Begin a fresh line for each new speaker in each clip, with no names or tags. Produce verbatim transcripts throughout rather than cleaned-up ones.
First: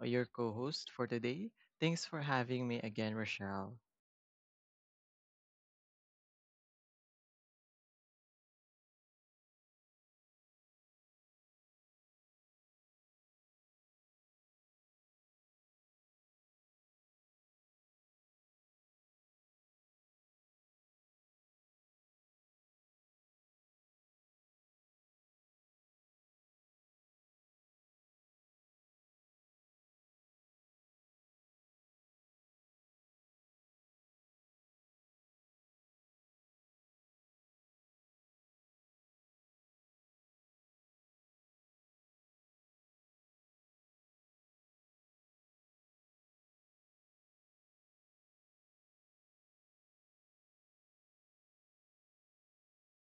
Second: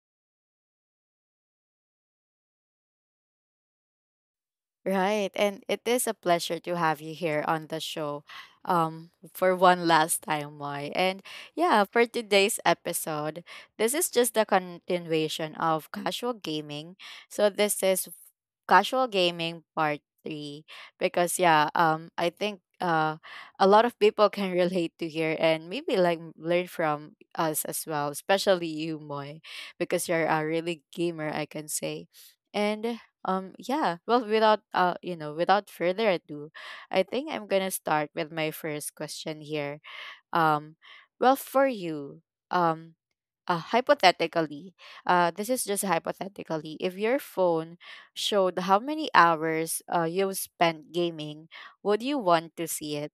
uh, your co-host for today. Thanks for having me again, Rochelle.
Right. And it is a pleasure to have you here on the show um, for one last time, Moy. And yeah, for today's episode, this is just the continuation of casual gaming. So this is casual gaming part three, because yeah, um, I think uh, a lot of people can relate to here and maybe like learn from us as well, especially you, Moy, because you're a really gamer, I can say. And um yeah, well, without uh you know, without further ado, I think I'm going to start with my first question here. Um well, for you, um uh, hypothetically, uh this is just hypothetically. If your phone showed how many hours uh you've spent gaming, would you want to see it?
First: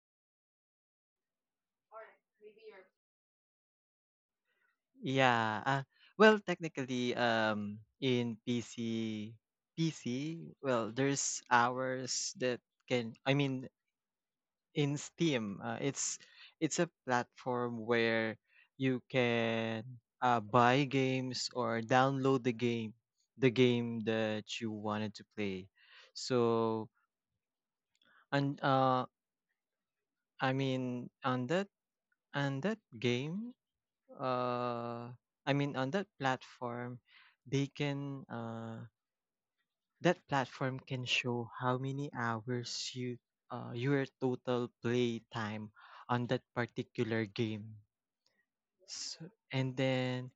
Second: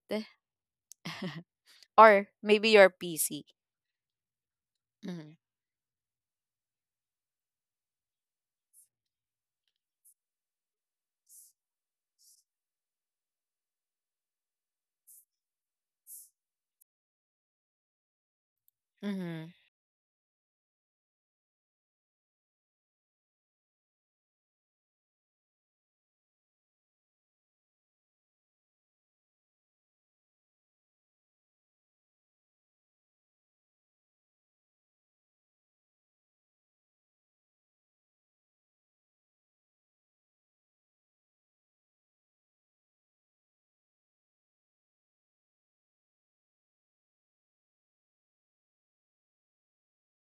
Or maybe your P C? Mhm.
Yeah, uh, well, technically, um, in P C, P C, well, there's hours that can, I mean, in Steam, uh, it's it's a platform where you
Mhm.
can uh, buy games or download the game, the game that you wanted to play. So, and uh, I mean, on that And that game, uh, I mean, on that platform, they can uh, that platform can show how many hours you uh, your total play time on that particular game. So, and then,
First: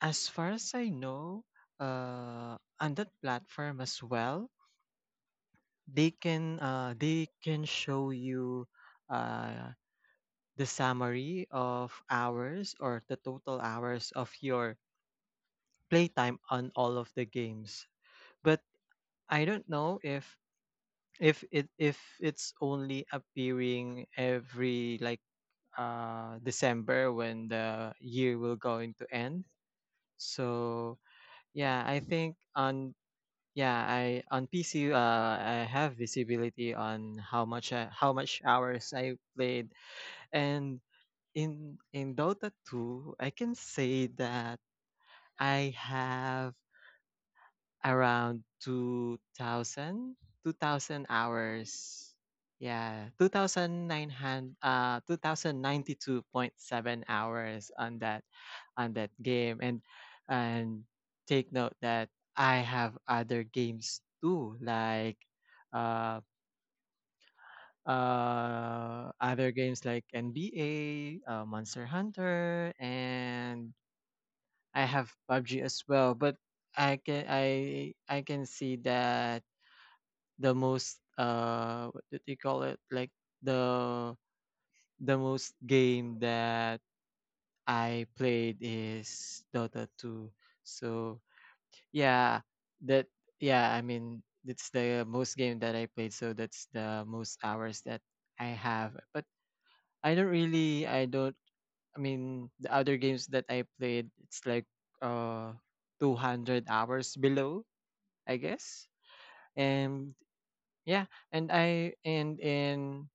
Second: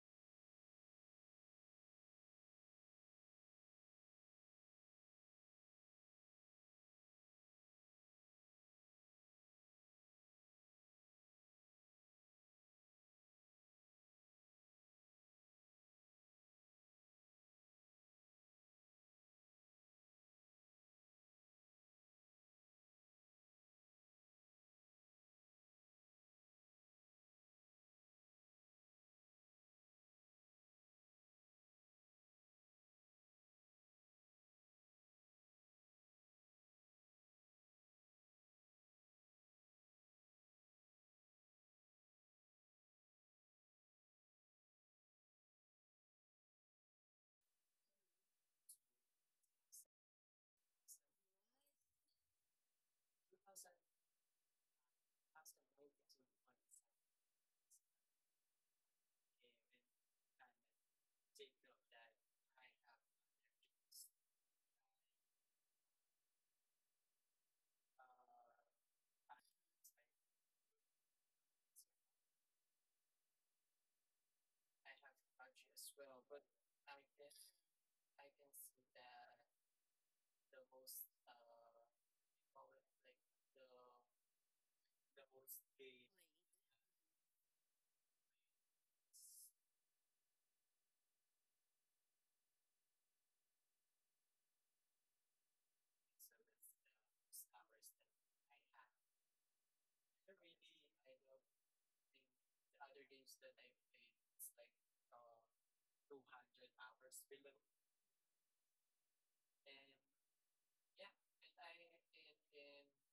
as far as I know, uh, on that platform as well, they can uh, they can show you uh, the summary of hours or the total hours of your playtime on all of the games. But I don't know if if it if it's only appearing every like uh December when the year will going to end. So yeah, I think on yeah, I on P C uh I have visibility on how much I, how much hours I played and in in Dota two, I can say that I have around two thousand, two thousand hours, yeah twenty-nine hundred uh two thousand ninety-two point seven hours on that on that game. And and take note that I have other games too, like uh uh other games like N B A, uh, Monster Hunter, and I have pub G as well. But i can i i can see that the most uh what did you call it like the the most game that I played is Dota two. So yeah, that yeah I mean, it's the most game that I played, so that's the most hours that I have. But I don't really I don't I mean the other games that I played, it's like uh two hundred hours below, I guess. And yeah, and I and in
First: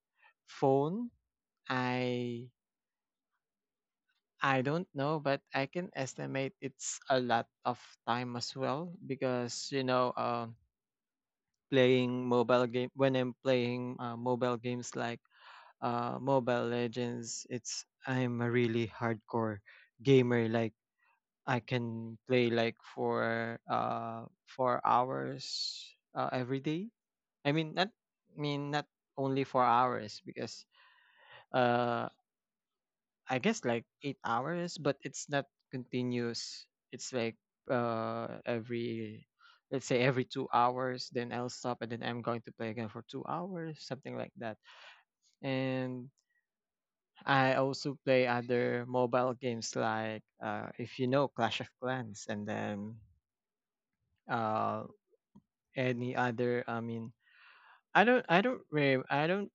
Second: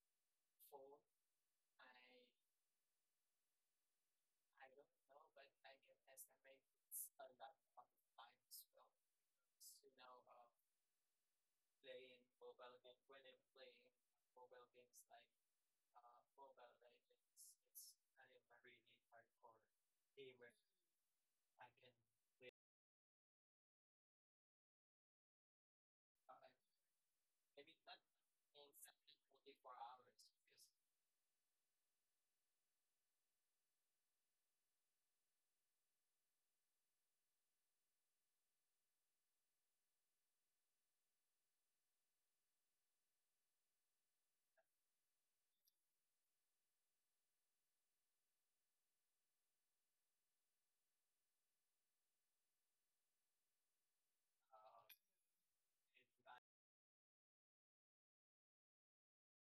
phone, I I don't know, but I can estimate it's a lot of time as well, because you know, uh, playing mobile game when I'm playing uh, mobile games like uh, Mobile Legends. It's I'm a really hardcore gamer. Like, I can play like for uh four hours, uh, every day. I mean not I mean not only four hours, because uh I guess like eight hours, but it's not continuous. It's like, uh every let's say every two hours, then I'll stop and then I'm going to play again for two hours, something like that. And I also play other mobile games like, uh if you know, Clash of Clans, and then uh any other I mean I don't I don't re- I don't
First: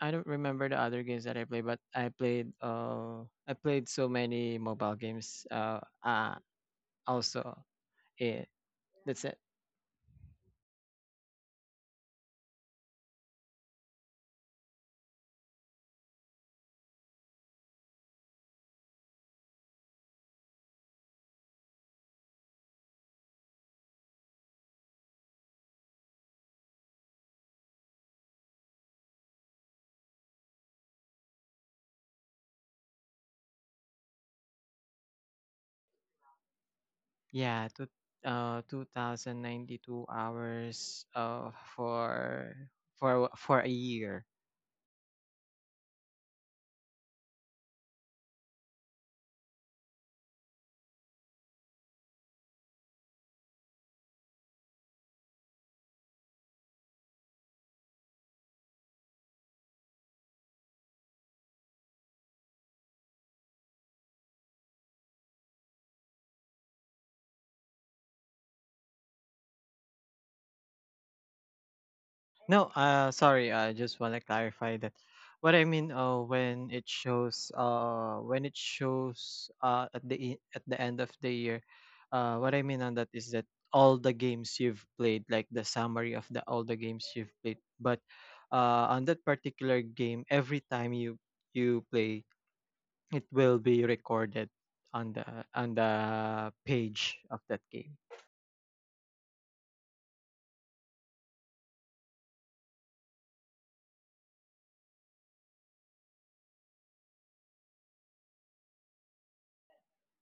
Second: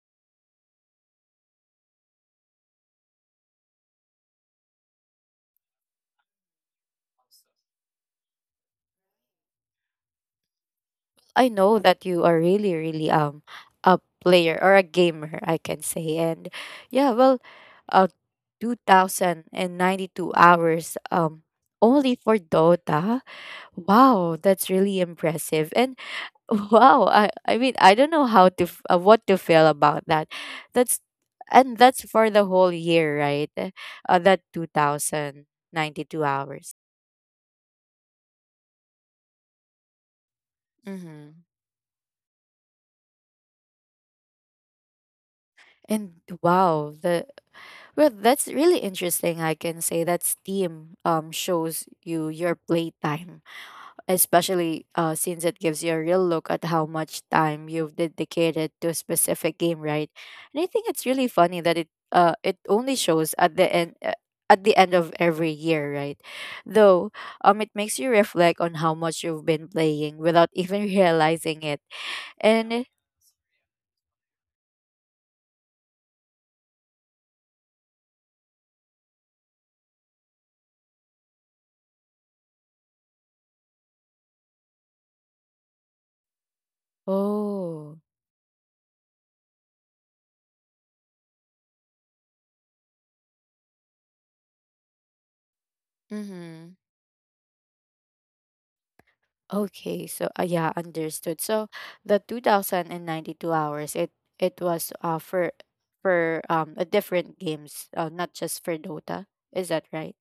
I don't remember the other games that I played, but I played uh I played so many mobile games, uh uh also. It That's it.
I know that you are really, really um a player or a gamer, I can say. And yeah, well, uh, two thousand and ninety-two hours um only for Dota. Wow, that's really impressive. And wow, I I mean I don't know how to f- uh, what to feel about that. That's and that's for the whole year, right? Uh, that two thousand ninety-two hours.
Yeah two uh two thousand ninety-two hours
Mm-hmm.
uh for for for a year.
And wow, the well, that's really interesting. I can say that Steam um shows you your playtime, especially uh since it gives you a real look at how much time you've dedicated to a specific game, right? And I think it's really funny that it uh it only shows at the end. Uh, at the end of every year, right? Though, um, it makes you reflect on how much you've been playing without even realizing it.
No,
And
uh, sorry. I just want to clarify that. What I mean, uh, when it shows, uh, when it shows, uh, at the e- at the end of the year, uh, what I mean on that is that all the games you've played, like the summary of the all the games you've played. But
Oh,
uh, on that particular game, every time you you play, it will be recorded on the on the
mm-hmm.
page of that game.
Okay, so uh, yeah, understood. So the two thousand ninety-two hours, it it was uh for for um a different games, uh, not just for Dota. Is that right?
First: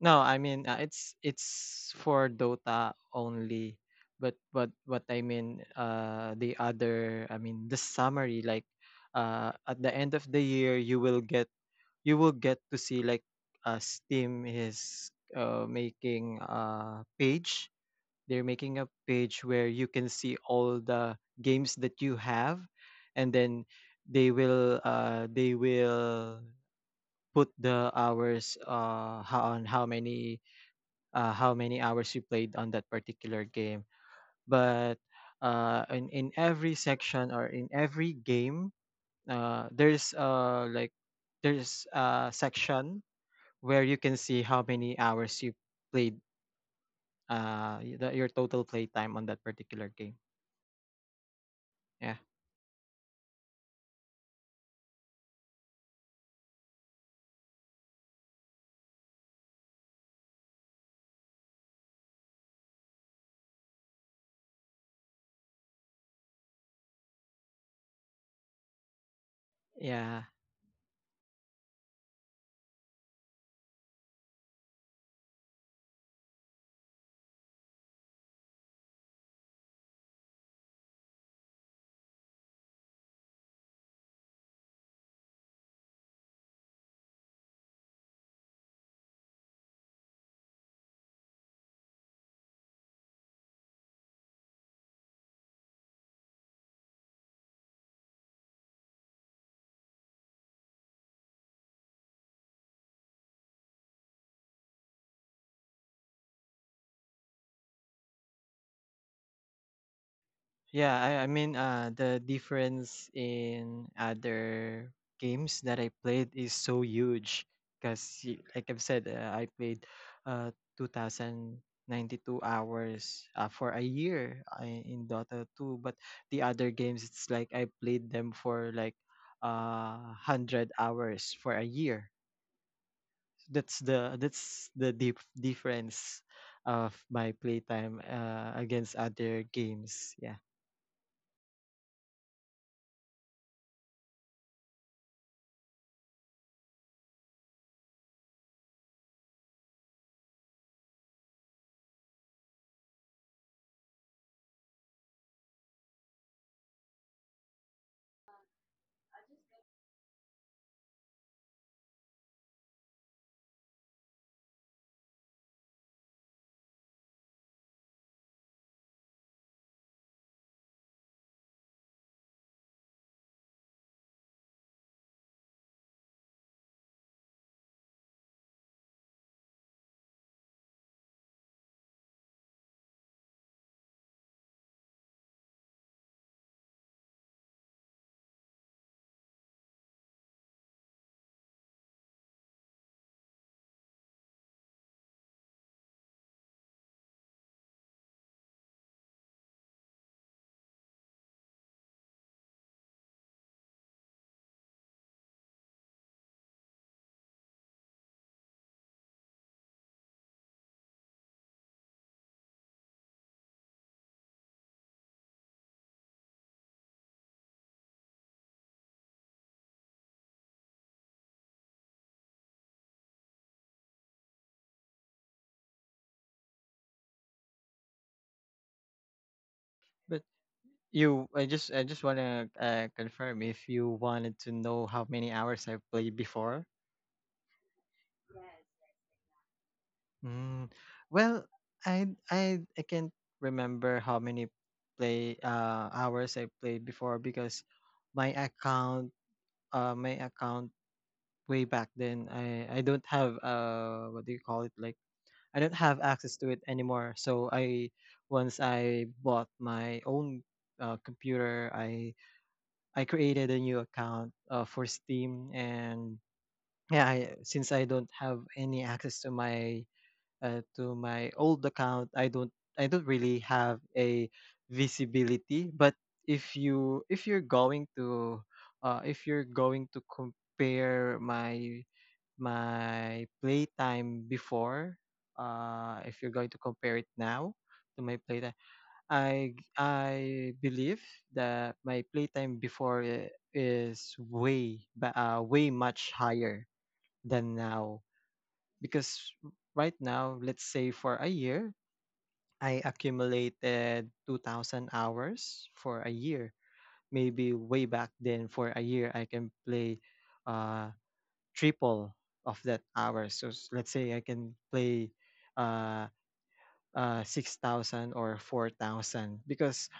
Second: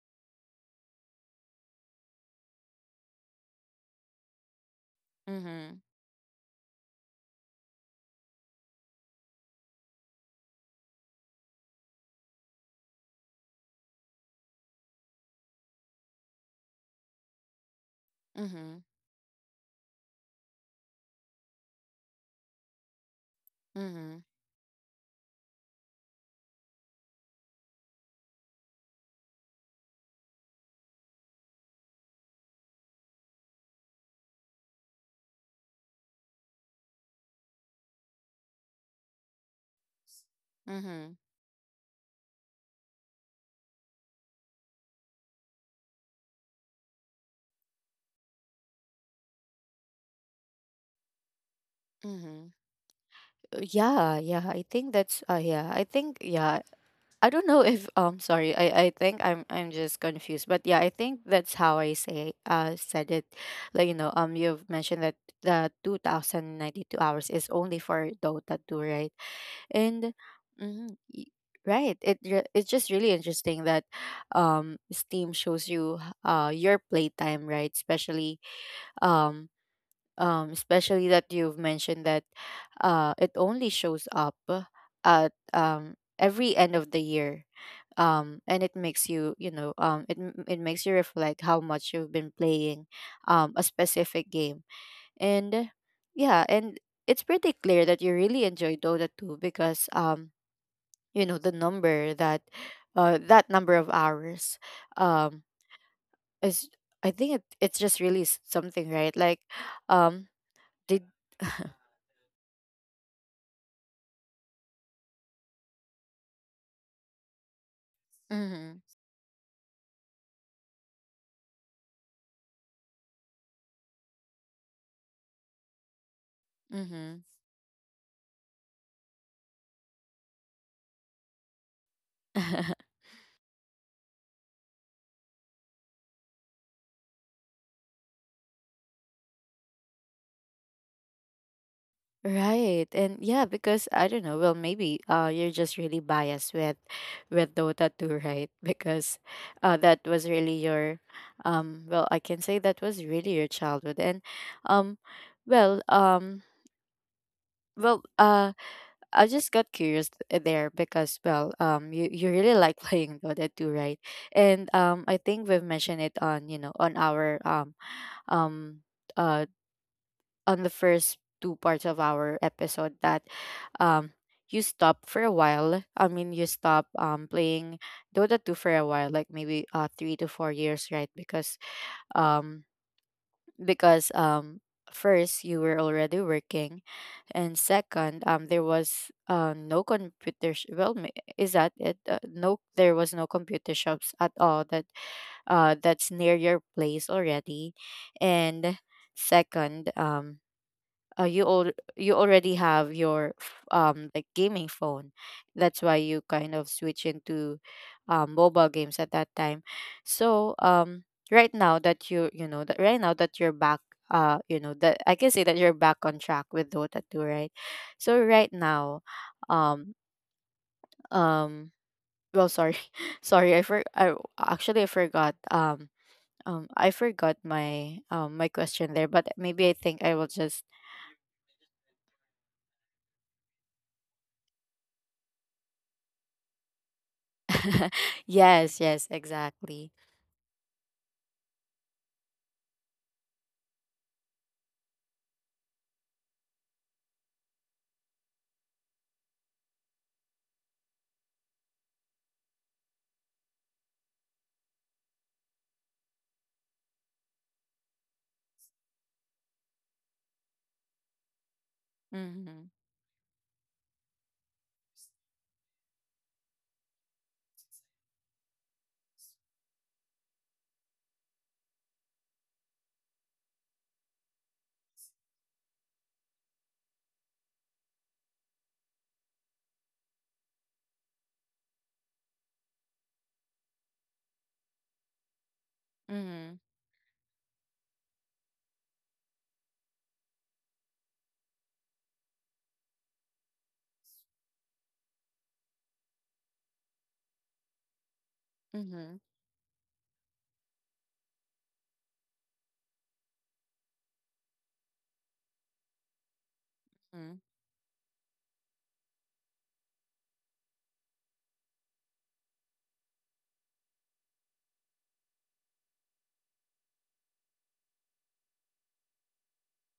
No, I mean, uh, it's it's for Dota only. But but what I mean,
Mm-hmm.
uh, the other, I mean, the summary, like, uh, at the end of the year, you will get you will get to see like, uh, Steam is uh making a page. They're making
Mm-hmm.
a page where you can see all the games that you have, and then
Mm-hmm.
they will uh they will put the hours, uh ho- on how many, uh, how many hours you played on that particular game. But uh, in in every section, or in every game, uh, there's uh like
Mm-hmm.
there's a section where you can see how many hours you played, uh y- the, your total play time on that particular game. Yeah,
Mm-hmm. Uh, Yeah, yeah. I think that's uh yeah. I think yeah. I don't know if um sorry. I I think I'm I'm just confused. But yeah, I think that's how I say uh said it. Like, you know, um you've mentioned that the two thousand ninety-two hours is only for Dota two, right? And
yeah.
mm, y- right, it re- it's just really interesting that um Steam shows you uh your playtime, right? Especially um um especially that you've mentioned that uh it only shows up uh, at um every end of the year. Um, and it makes you, you know, um, it m- it makes you reflect how much you've been playing, um, a specific game, and yeah, and it's pretty clear that you really enjoy Dota two, because um you know the number that, uh that number of hours, um is, i think it, it's just really s- something, right? Like, um
Yeah,
did
I, I mean, uh, the difference in other games that I played is so huge, because, like I've
mhm.
said, uh, I played uh, two thousand ninety-two hours, uh, for a year, uh, in Dota two. But the other games,
Mhm.
it's like I played them for like uh, one hundred hours for a year. That's the that's the deep difference of my playtime, uh, against other games. Yeah.
Right, and yeah, because I don't know. Well, maybe uh you're just really biased with with Dota two, right? Because uh that was really your um well, I can say that was really your childhood, and um well um well uh I just got curious th- there because well, um, you, you really like playing Dota two, right? And um, I think we've mentioned it on you know on our um um uh on the first two parts of our episode that um you stop for a while. I mean, you stop um playing Dota two for a while, like maybe uh three to four years, right? Because um because um first you were already working, and second, um there was uh no computer sh- well, ma- is that it? Uh, no, there was no computer shops at all that, uh that's near your place already. And second, um uh, you all you already have your f- um like gaming phone, that's why you kind of switch into um, mobile games at that time. So um right now that you you know that right now that you're back, uh you know that, I can say that you're back on track with Dota two, right? So right now, um um well, sorry. Sorry, i for I actually, i forgot um um I forgot my um my question there, but maybe I think I will just
You, I just, I just wanna uh, confirm if you wanted to know how many hours I've played before.
yes, yes, exactly.
Mm, well, I, I, I can't remember how many play uh hours I played before, because my account, uh, my account way back then, I, I don't have, uh, what do you call it? Like, I don't have access to it anymore. So I, once I bought my own uh, computer, I
Mm-hmm.
I created a new account, uh, for Steam, and yeah, I, since I don't have any access to my uh, to my old account, I don't I don't really have a visibility. But if you if you're going to, uh, if you're going to compare my my playtime before, uh, if you're going
Mm-hmm.
to compare it now to my playtime, I I believe that my playtime before i- is way ba- uh, way much higher than now, because
Mm-hmm.
right now, let's say for a year, I accumulated two thousand hours for a year.
Mm.
Maybe way back then for a year, I can play uh, triple of that hours. So, s- let's say I can play uh, uh, six thousand or four thousand, because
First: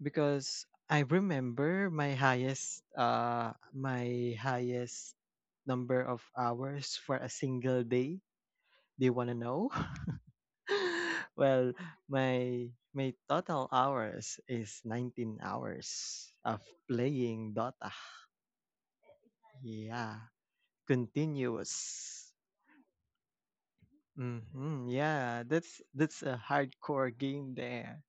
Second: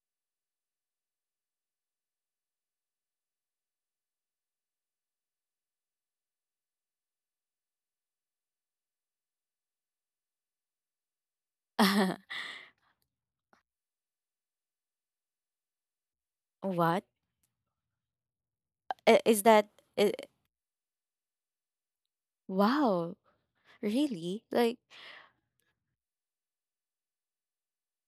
Because I remember my highest, uh my highest number of hours for a single day. Do you want to know? Well, my my total hours is nineteen hours of
What?
playing Dota.
I- Is that uh,
Yeah, continuous.
wow, really? Like,
Hmm, yeah, that's that's a hardcore game there.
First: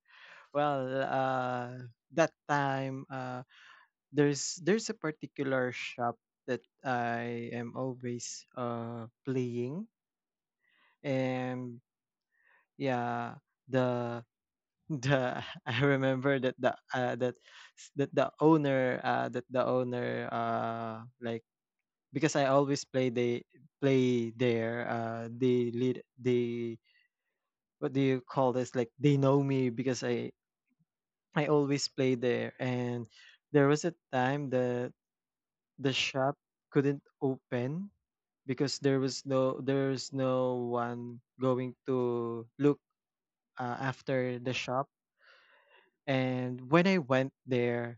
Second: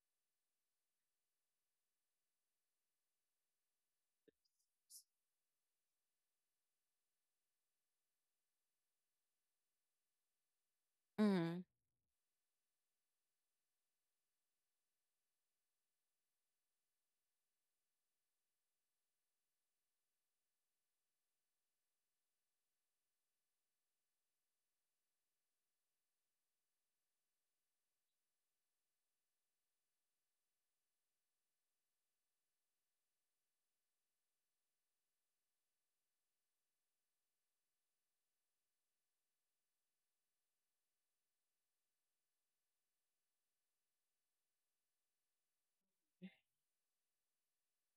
Well, uh, that time, uh, there's there's a particular shop that I am always uh playing,
mm-hmm.
and yeah, the the I remember that the uh, that s- that the owner uh that the owner, uh like, because I always play they play there, uh they lead they what do you call this like they know me, because I I always play there. And there was a time that the shop couldn't open, because there was no there's no one going to look uh, after the shop. And when I went there,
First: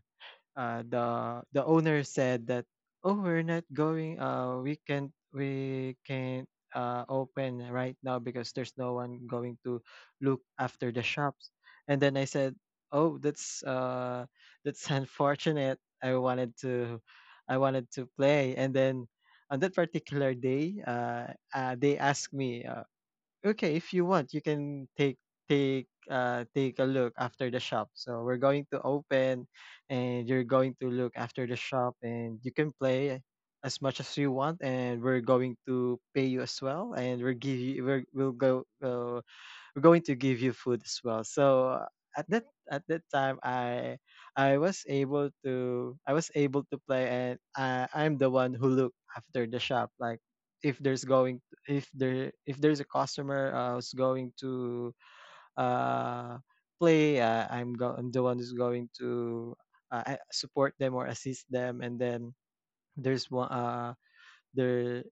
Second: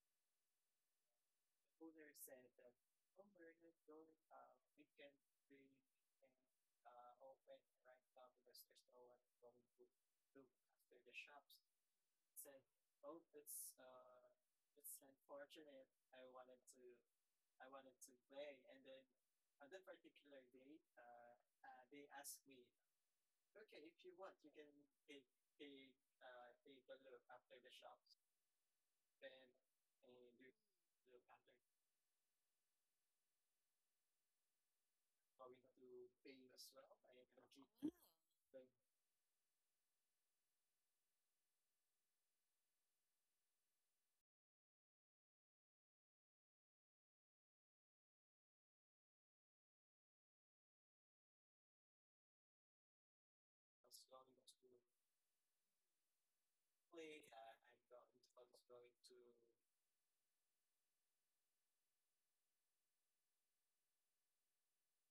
uh, the the owner said that, oh, we're not going uh we can't, we can't uh open right now, because there's no one going to look after the shops. And then I said, oh, that's uh that's unfortunate, i wanted to I wanted to play. And then on that particular day, uh, uh they asked me, uh, okay, if you want, you can take take uh take a look after the shop. So we're going to open, and you're going to look after the shop, and you can play as much as you want, and we're going to pay you as well, and we'll give you we're, we'll go uh, we're going to give you food as well. So, uh, at that at that time, I i was able to I was able to play, and i i'm the one who look after the shop. Like, if there's going if there if there's a customer, uh, who's going to uh play, uh, i'm go I'm the one who's going to, uh, I- support them or assist them. And then there's one uh there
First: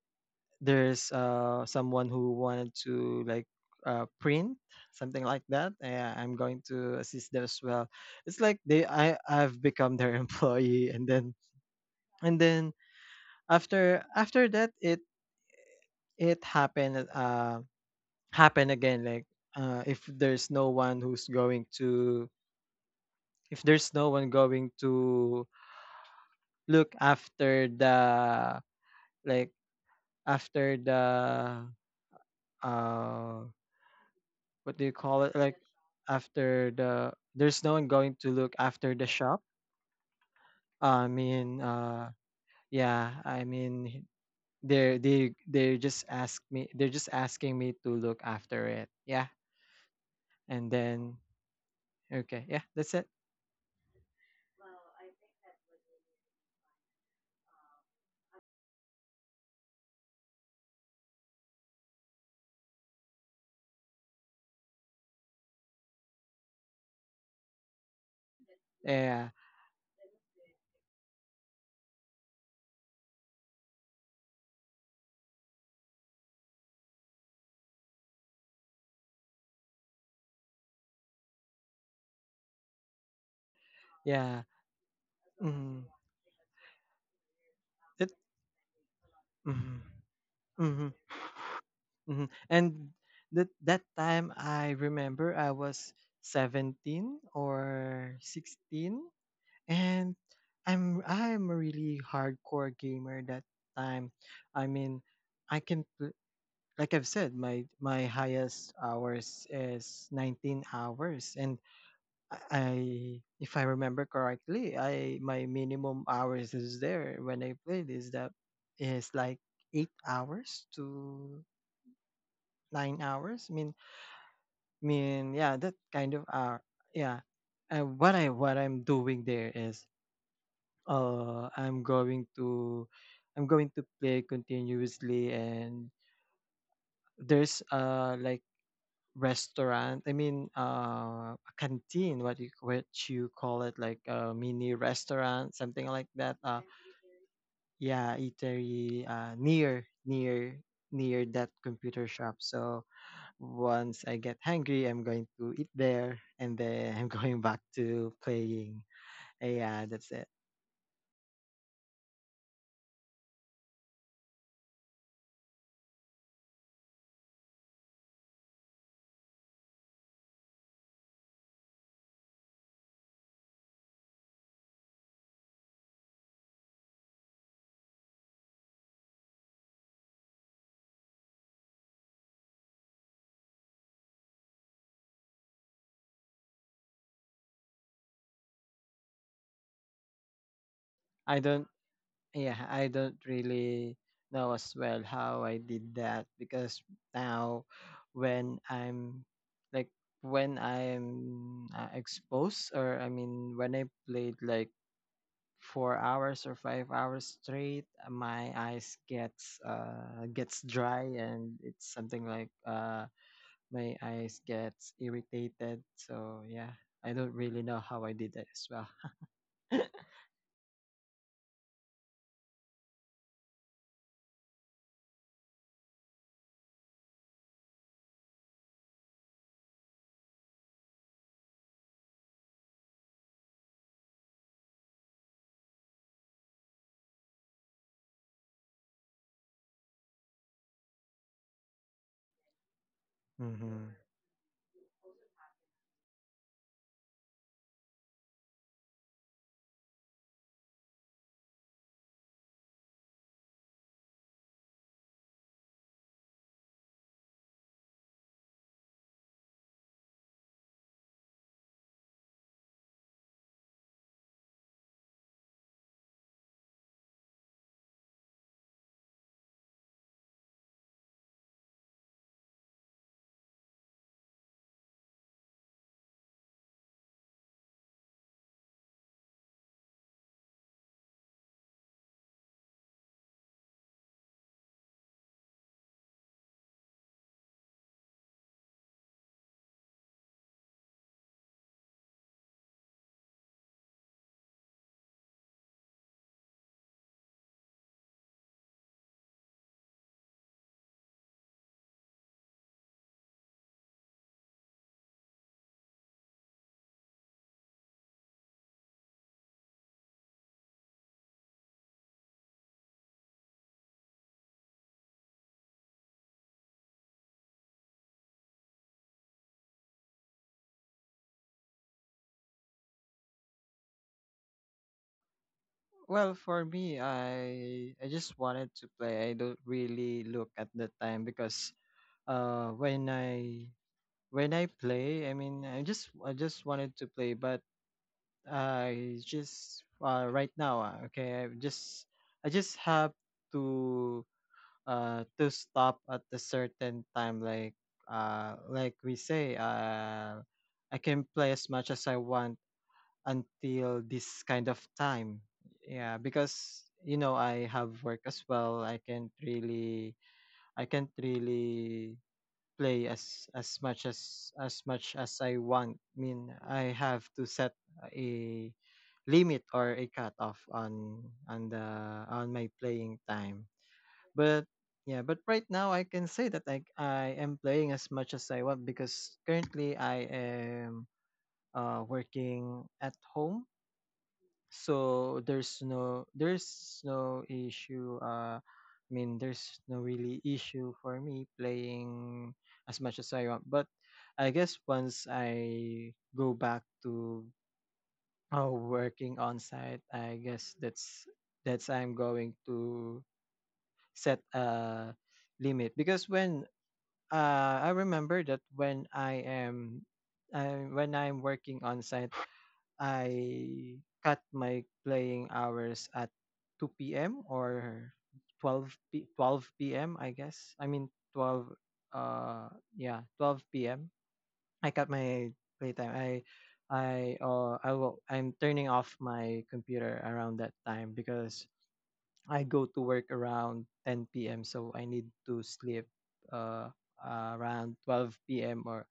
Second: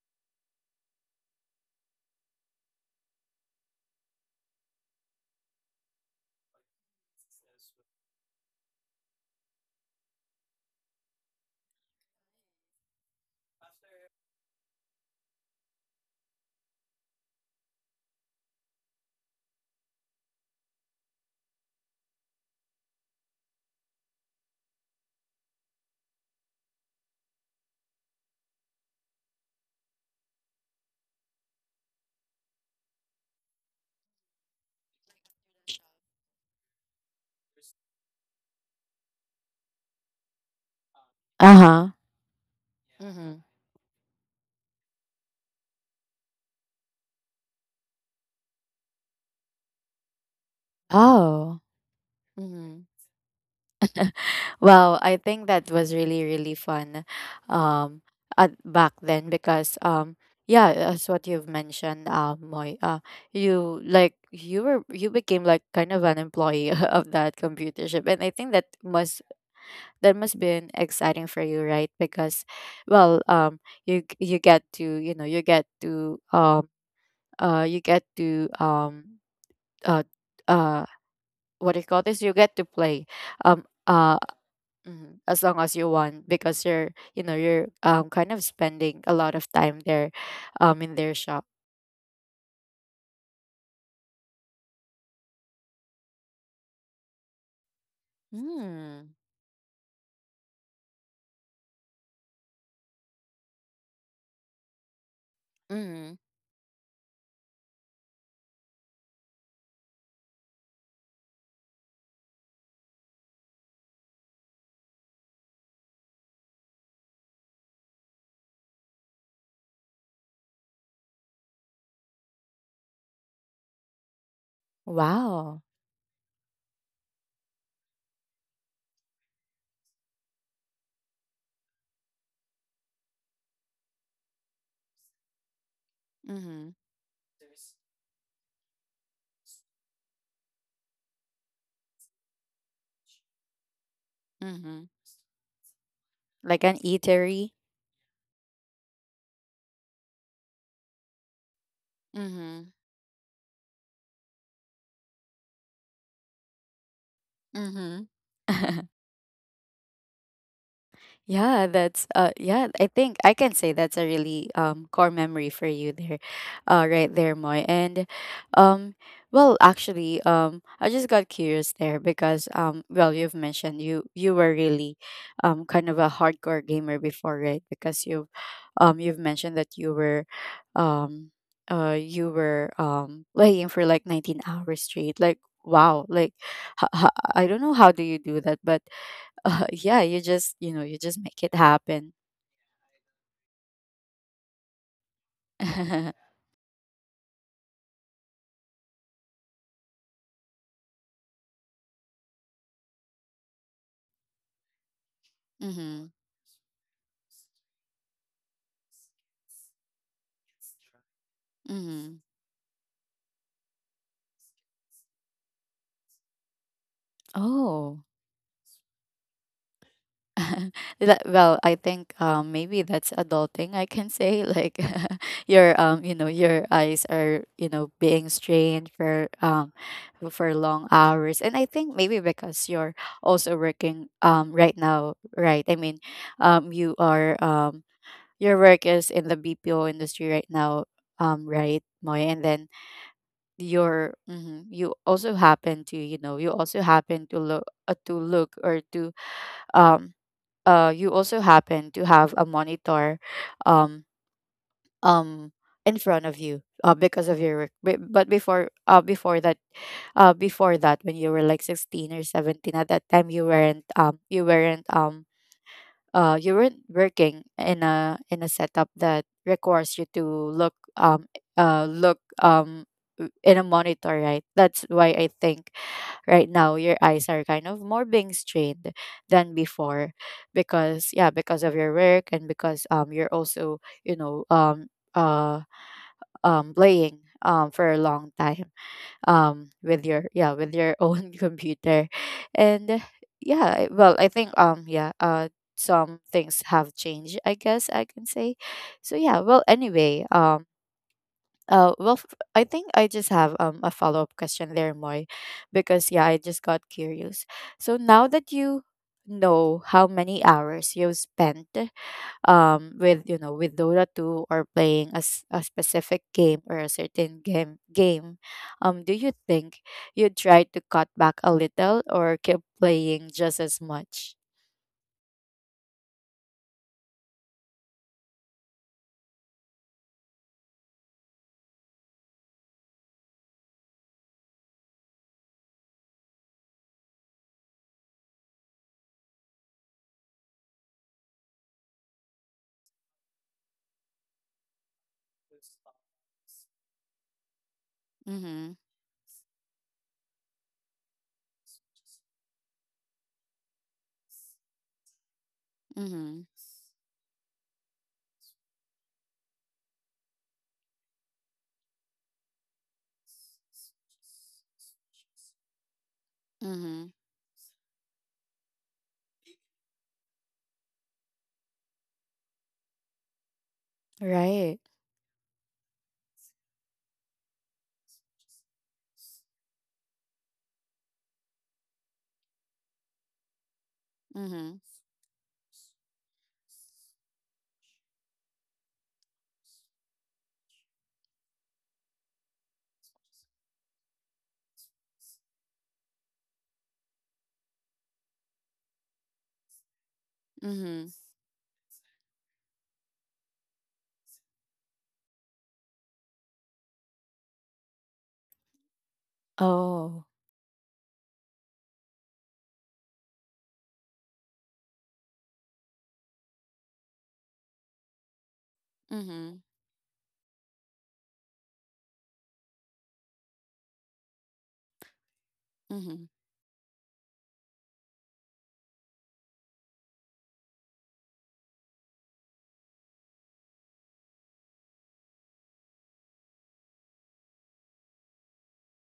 there's, uh someone who wanted to, like, uh print something like that, yeah, I'm going to assist that as well. It's like they I I've become their employee. And then, and then after, after that it it happened, uh happened again like, uh if there's no one who's going to if there's no one going to look after the, like, after the, uh what do you call it? Like, after the, there's no one going to look after the shop. I mean,
Uh-huh.
uh, yeah,
Mm-hmm.
I mean, they're they they just ask me, they're just asking me to look after it. Yeah, and then
Oh.
okay, yeah,
Mm-hmm.
that's it.
Wow, I think that was really, really fun um at back then because um yeah, as what you've mentioned, um, Moy, uh, you like you were you became like kind of an employee of that computer shop, and I think that must,
Yeah,
that must been exciting for you, right? Because, well, um, you g- you get to you know you get to um uh you get to um uh uh what do you call this? You get to play um uh
yeah.
mhm, as long as
Mm,
you want because you're you know you're
it,
um kind of spending a lot of time
mm,
there, um
mm,
in their shop.
mm. And that that time, I remember I was seventeen or sixteen,
Mm.
and I'm I'm a really hardcore gamer that time. I mean, I can pl-
Mm.
like I've said, my my highest hours is nineteen hours, and I I- if I remember correctly, I my minimum hours is there when I played is that is like eight hours to nine hours. I mean, mean yeah,
Wow.
that kind of hour. Yeah, uh, what I what I'm doing there is, uh I'm going to I'm going to play continuously, and
Mm-hmm.
there's uh like restaurant, I mean uh a canteen, what you what you call it, like a mini
Mm-hmm.
restaurant, something like that. uh
Like an eatery.
yeah eatery uh near near near that computer shop.
Mm-hmm.
So once I get hungry, I'm going to eat there, and then I'm going back to
Mm-hmm.
playing. Yeah, that's it.
Yeah, that's uh yeah, I think I can say that's a really um core memory for you there. Uh right there, Moy. And um well, actually, um I just got curious there because um well, you've mentioned you you were really um kind of a hardcore gamer before, right? Because you've um you've mentioned that you were um uh you were um playing for like nineteen hours straight. Like wow, like ha- I don't know how do you do that, but uh, yeah, you just you know you just
I
make it
don't
happen.
Yeah, I don't really know as well how I did that, because now when I'm like when I'm uh, exposed, or I mean when I played like four
Mm-hmm.
hours or five hours straight, uh, my eyes gets uh gets dry, and it's
Mm-hmm.
something like uh my eyes gets irritated. So yeah, I don't really know
Oh.
how I did that as well.
That- well, I think um, maybe that's adulting. I can say like, your um you know your eyes are, you know, being strained for um for long hours, and I think maybe because you're also working um right now, right? I mean, um you are um your work is in the B P O industry right now, um right, Moy, and then
Hmm.
your mhm, you also happen to, you know, you also happen to look uh, to look or to um uh you also happen to have a monitor um um in front of you, uh, because of your work. Be- but before, uh before that uh before that when you were like sixteen or seventeen, at that time you weren't um you weren't um uh, you weren't working in a in a setup that requires you to look um uh look um w- in a monitor, right? That's why I think right now your eyes are kind of more being strained than before, because yeah, because of your work, and because um you're also, you know, um uh um playing um for a long time um with your yeah with your own computer. And uh, yeah, I- well, I think, um yeah, uh some things have changed, I guess I can say. So yeah, well, anyway, um uh well f- I think I just have um a follow-up question there, Moy, because yeah, I just got curious. So now that you know how many hours you've spent, um with, you know, with Dota two or playing a, s- a specific game or a certain game game, um do you think you try to cut back a little or keep playing just as much?
Well, for me, I I just wanted to play. I don't really look at the time, because uh when I when I play, I mean I just I just wanted to play. But I just uh right now, uh, okay, I just I just have to uh to stop at a certain time, like uh
Mm-hmm.
like we say, uh I can play as much as I want until this kind of time. Yeah,
Mm-hmm.
because you know I have work as well. I can't really I can't really play as as much as as much as I want. I mean, I
Mm-hmm.
have to set a limit or a cutoff on on the on my playing time. But
Right.
yeah, but right now I can say that I I am playing as much as I want, because currently I am uh, working at home,
Mm-hmm.
so there's no there's no issue, uh I mean there's no really issue for me playing as much as I want. But I guess once I go back to uh, working on site, I guess
Mm-hmm.
that's that's I'm going to set a limit, because when uh I remember that when I am
Oh.
uh, when I'm working on site, I cut my playing hours at two p m or twelve p-
Mm-hmm.
twelve p m. I guess. I mean twelve, uh yeah, twelve p m. I cut my playtime.
Mm-hmm.
I I uh I will I'm turning off my computer around that time, because I go to work around ten p m So I need to sleep uh around twelve p m or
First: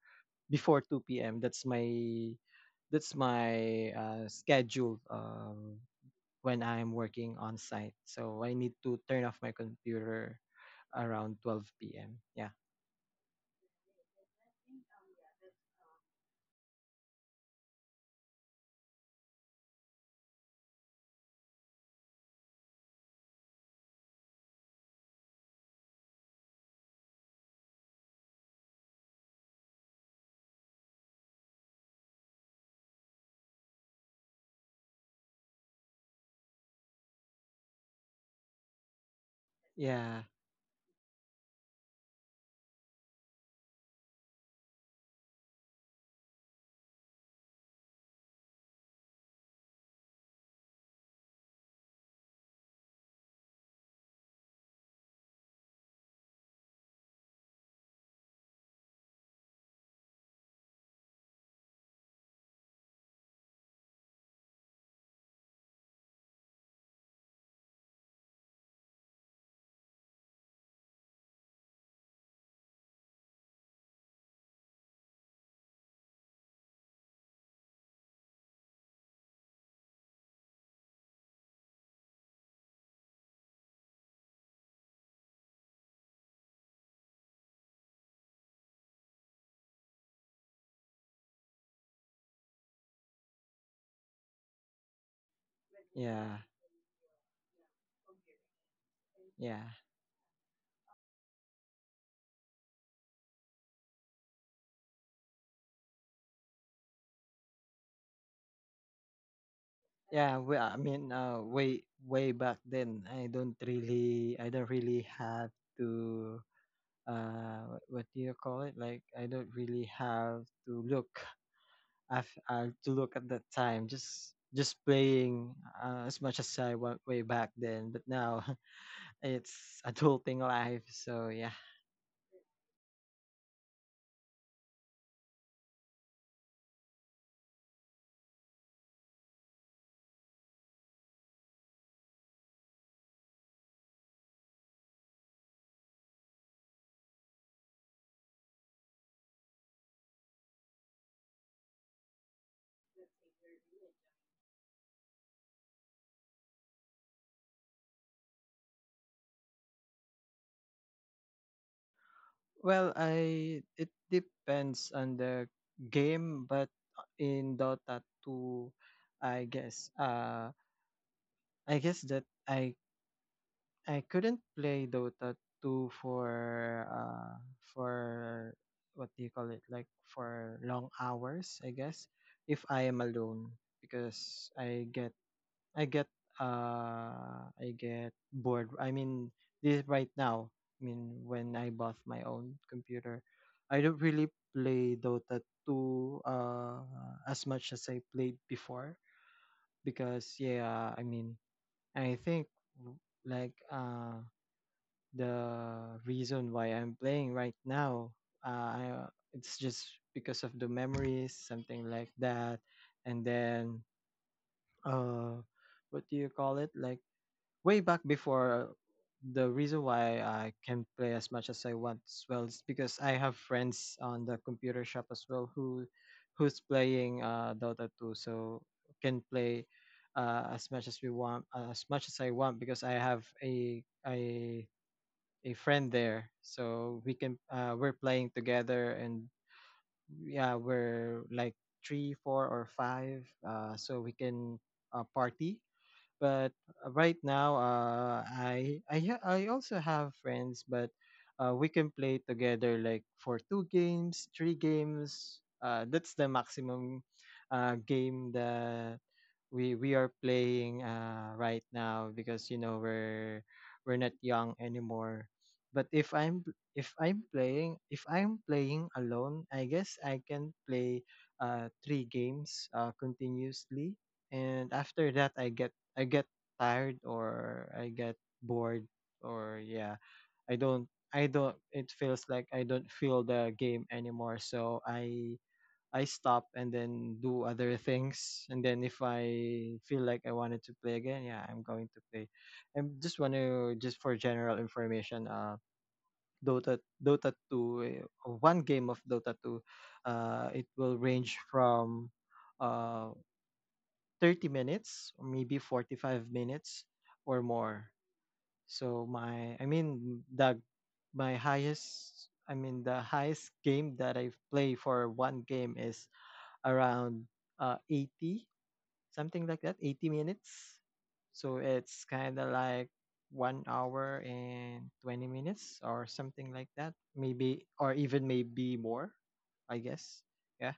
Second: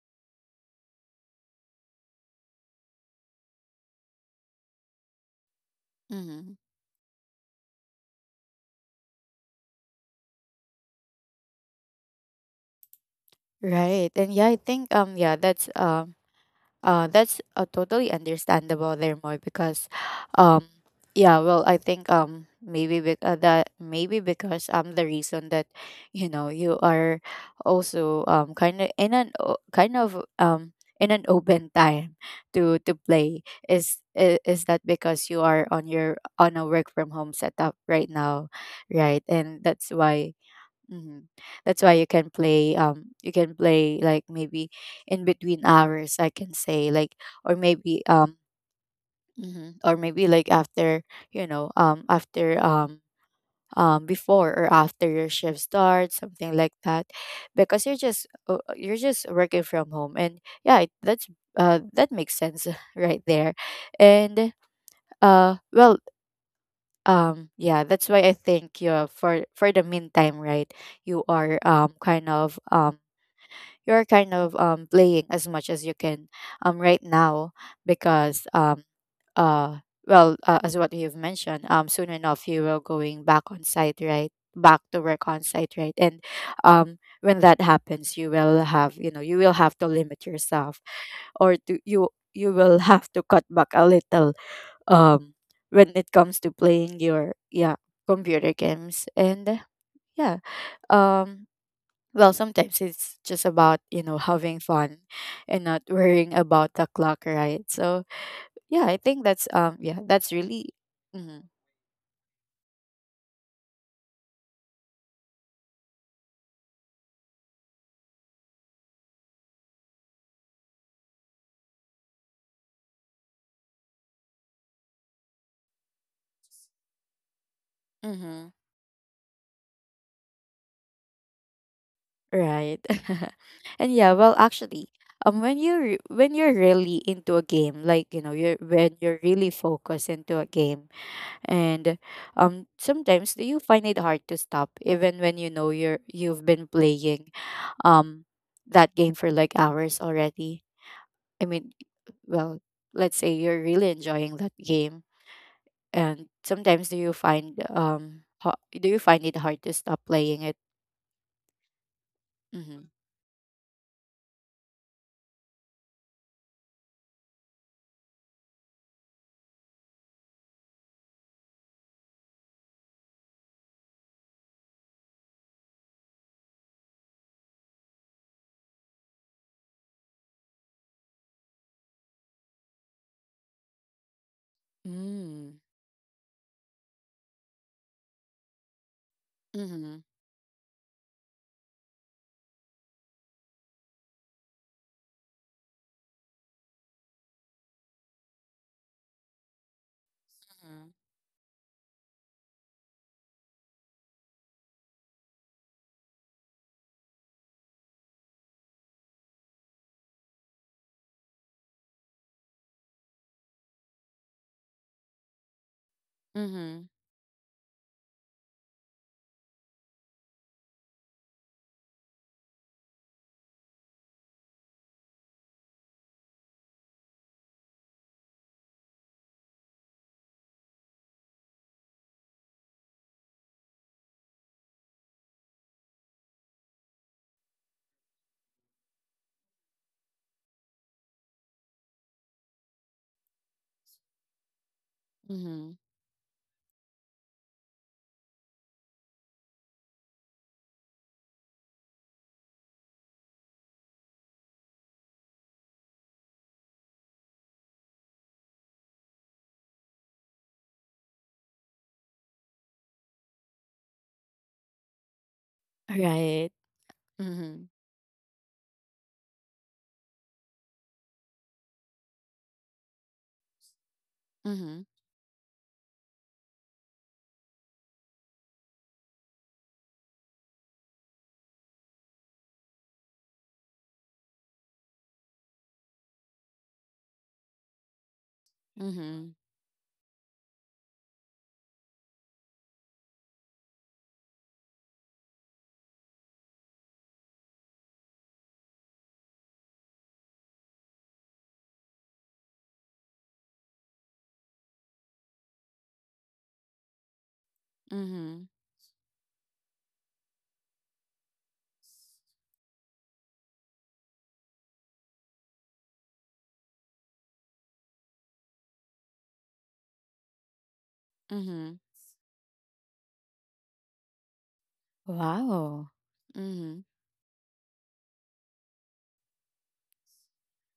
before two p m. That's my that's my uh, schedule um,
Mm-hmm.
when I'm working on site. So I need to turn off my computer around twelve p m. Yeah,
Right. And yeah, I think um yeah, that's um Uh, that's uh, totally understandable there, Moy, because, um, yeah, well, I think um maybe bec- uh, that maybe because um the reason that, you know, you are also um kind of in an o- kind of um in an open time to to play, is, i- is that because you are on your on a work from home setup right now, right? And that's
yeah,
why. Hmm That's why you can play um you can play, like, maybe in between hours, I can say, like, or maybe um mhm, or maybe like after, you know um after um um before or after your shift starts, something like that, because you're just uh, uh, you're just working from home. And yeah, it, that's uh that makes sense right there. And uh well um Yeah, that's why I think you, for for the meantime, right? You are um kind of um you're kind of um playing as much as you can um right now, because um uh well uh, as what you've mentioned, um soon enough you will going back on site, right, back to work on site, right? And um when that happens, you will have, you know, you will have to limit yourself. Or to you you will have to cut back a little um when it
yeah,
comes to playing your, yeah, computer games,
yeah,
and yeah. Um well sometimes it's just about, you know, having fun and not worrying about the clock, right? So yeah, I think that's um yeah, that's
yeah. Well,
really.
I mean, uh,
Mm-hmm,
way way back then, I don't really, I don't really have to. Uh, what do you call it? Like, I don't really have to look, I've, uh, to look at that time, just just playing uh, as much as I want way back then. But now,
mm-hmm.
it's adulting life, so yeah.
Right. And yeah, well, actually, um when you re- when you're really into a game, like, you know, you're when you're really focused into a game, and um sometimes do you find it hard to stop even when, you know, you're, you've been playing um that game for like hours already? I mean, well, let's say you're really enjoying that game, and sometimes do you find um ho- do you find it hard to stop playing it? Mm-hmm.
Well, I it depends on the game, but in Dota two, I guess uh I guess that I I couldn't play Dota two for uh for what do you call it, like for long hours, I guess, if I am alone, because I get
Mm.
I get, uh I get bored. I mean, this
Mm-hmm.
right now, I mean when I bought my own computer, I don't really play Dota two uh as much as I played before, because yeah, I mean, I think w- like uh the reason why I'm playing right now, Uh, I, it's just because of the memories, something like that. And then, uh, what do you call it?
Mm-hmm.
Like way back before, the reason why I can play as much as I want as well is because I have friends on the computer shop as well who, who's playing, uh, Dota two, so can play Uh, as much as we want, uh, as much as I want, because I have a a a friend there, so we can uh, we're playing together. And yeah, we're like three four or five, uh, so we can uh, party.
Mm-hmm.
But uh, right now, uh, I, I ha- I also have friends, but uh, we can play together like for two games three games, uh, that's the maximum uh, game that we we are playing uh right now, because you know we're we're not young anymore. But if i'm
Right.
if i'm
Mm-hmm.
playing if I'm playing alone, I guess I can play uh three games uh continuously, and
Mm-hmm.
after that i get I get tired, or I get bored, or yeah, i don't I don't, it feels like I don't feel the game anymore, so I I stop and then do other things. And then if I
Mm-hmm.
feel like I wanted to play again, yeah, I'm going to play. I just want to, just for general information, uh, Dota Dota two, uh, one game of Dota two, uh, it will range from uh thirty minutes or maybe forty-five minutes or more.
Mm-hmm.
So my, I mean the, my highest, I mean the highest game that I play for one game is around uh, eighty, something like that, eighty minutes. So
Mm-hmm.
it's kind of like one hour and twenty minutes
Wow.
or something like
Mm-hmm.
that, maybe, or even maybe more, I guess. Yeah,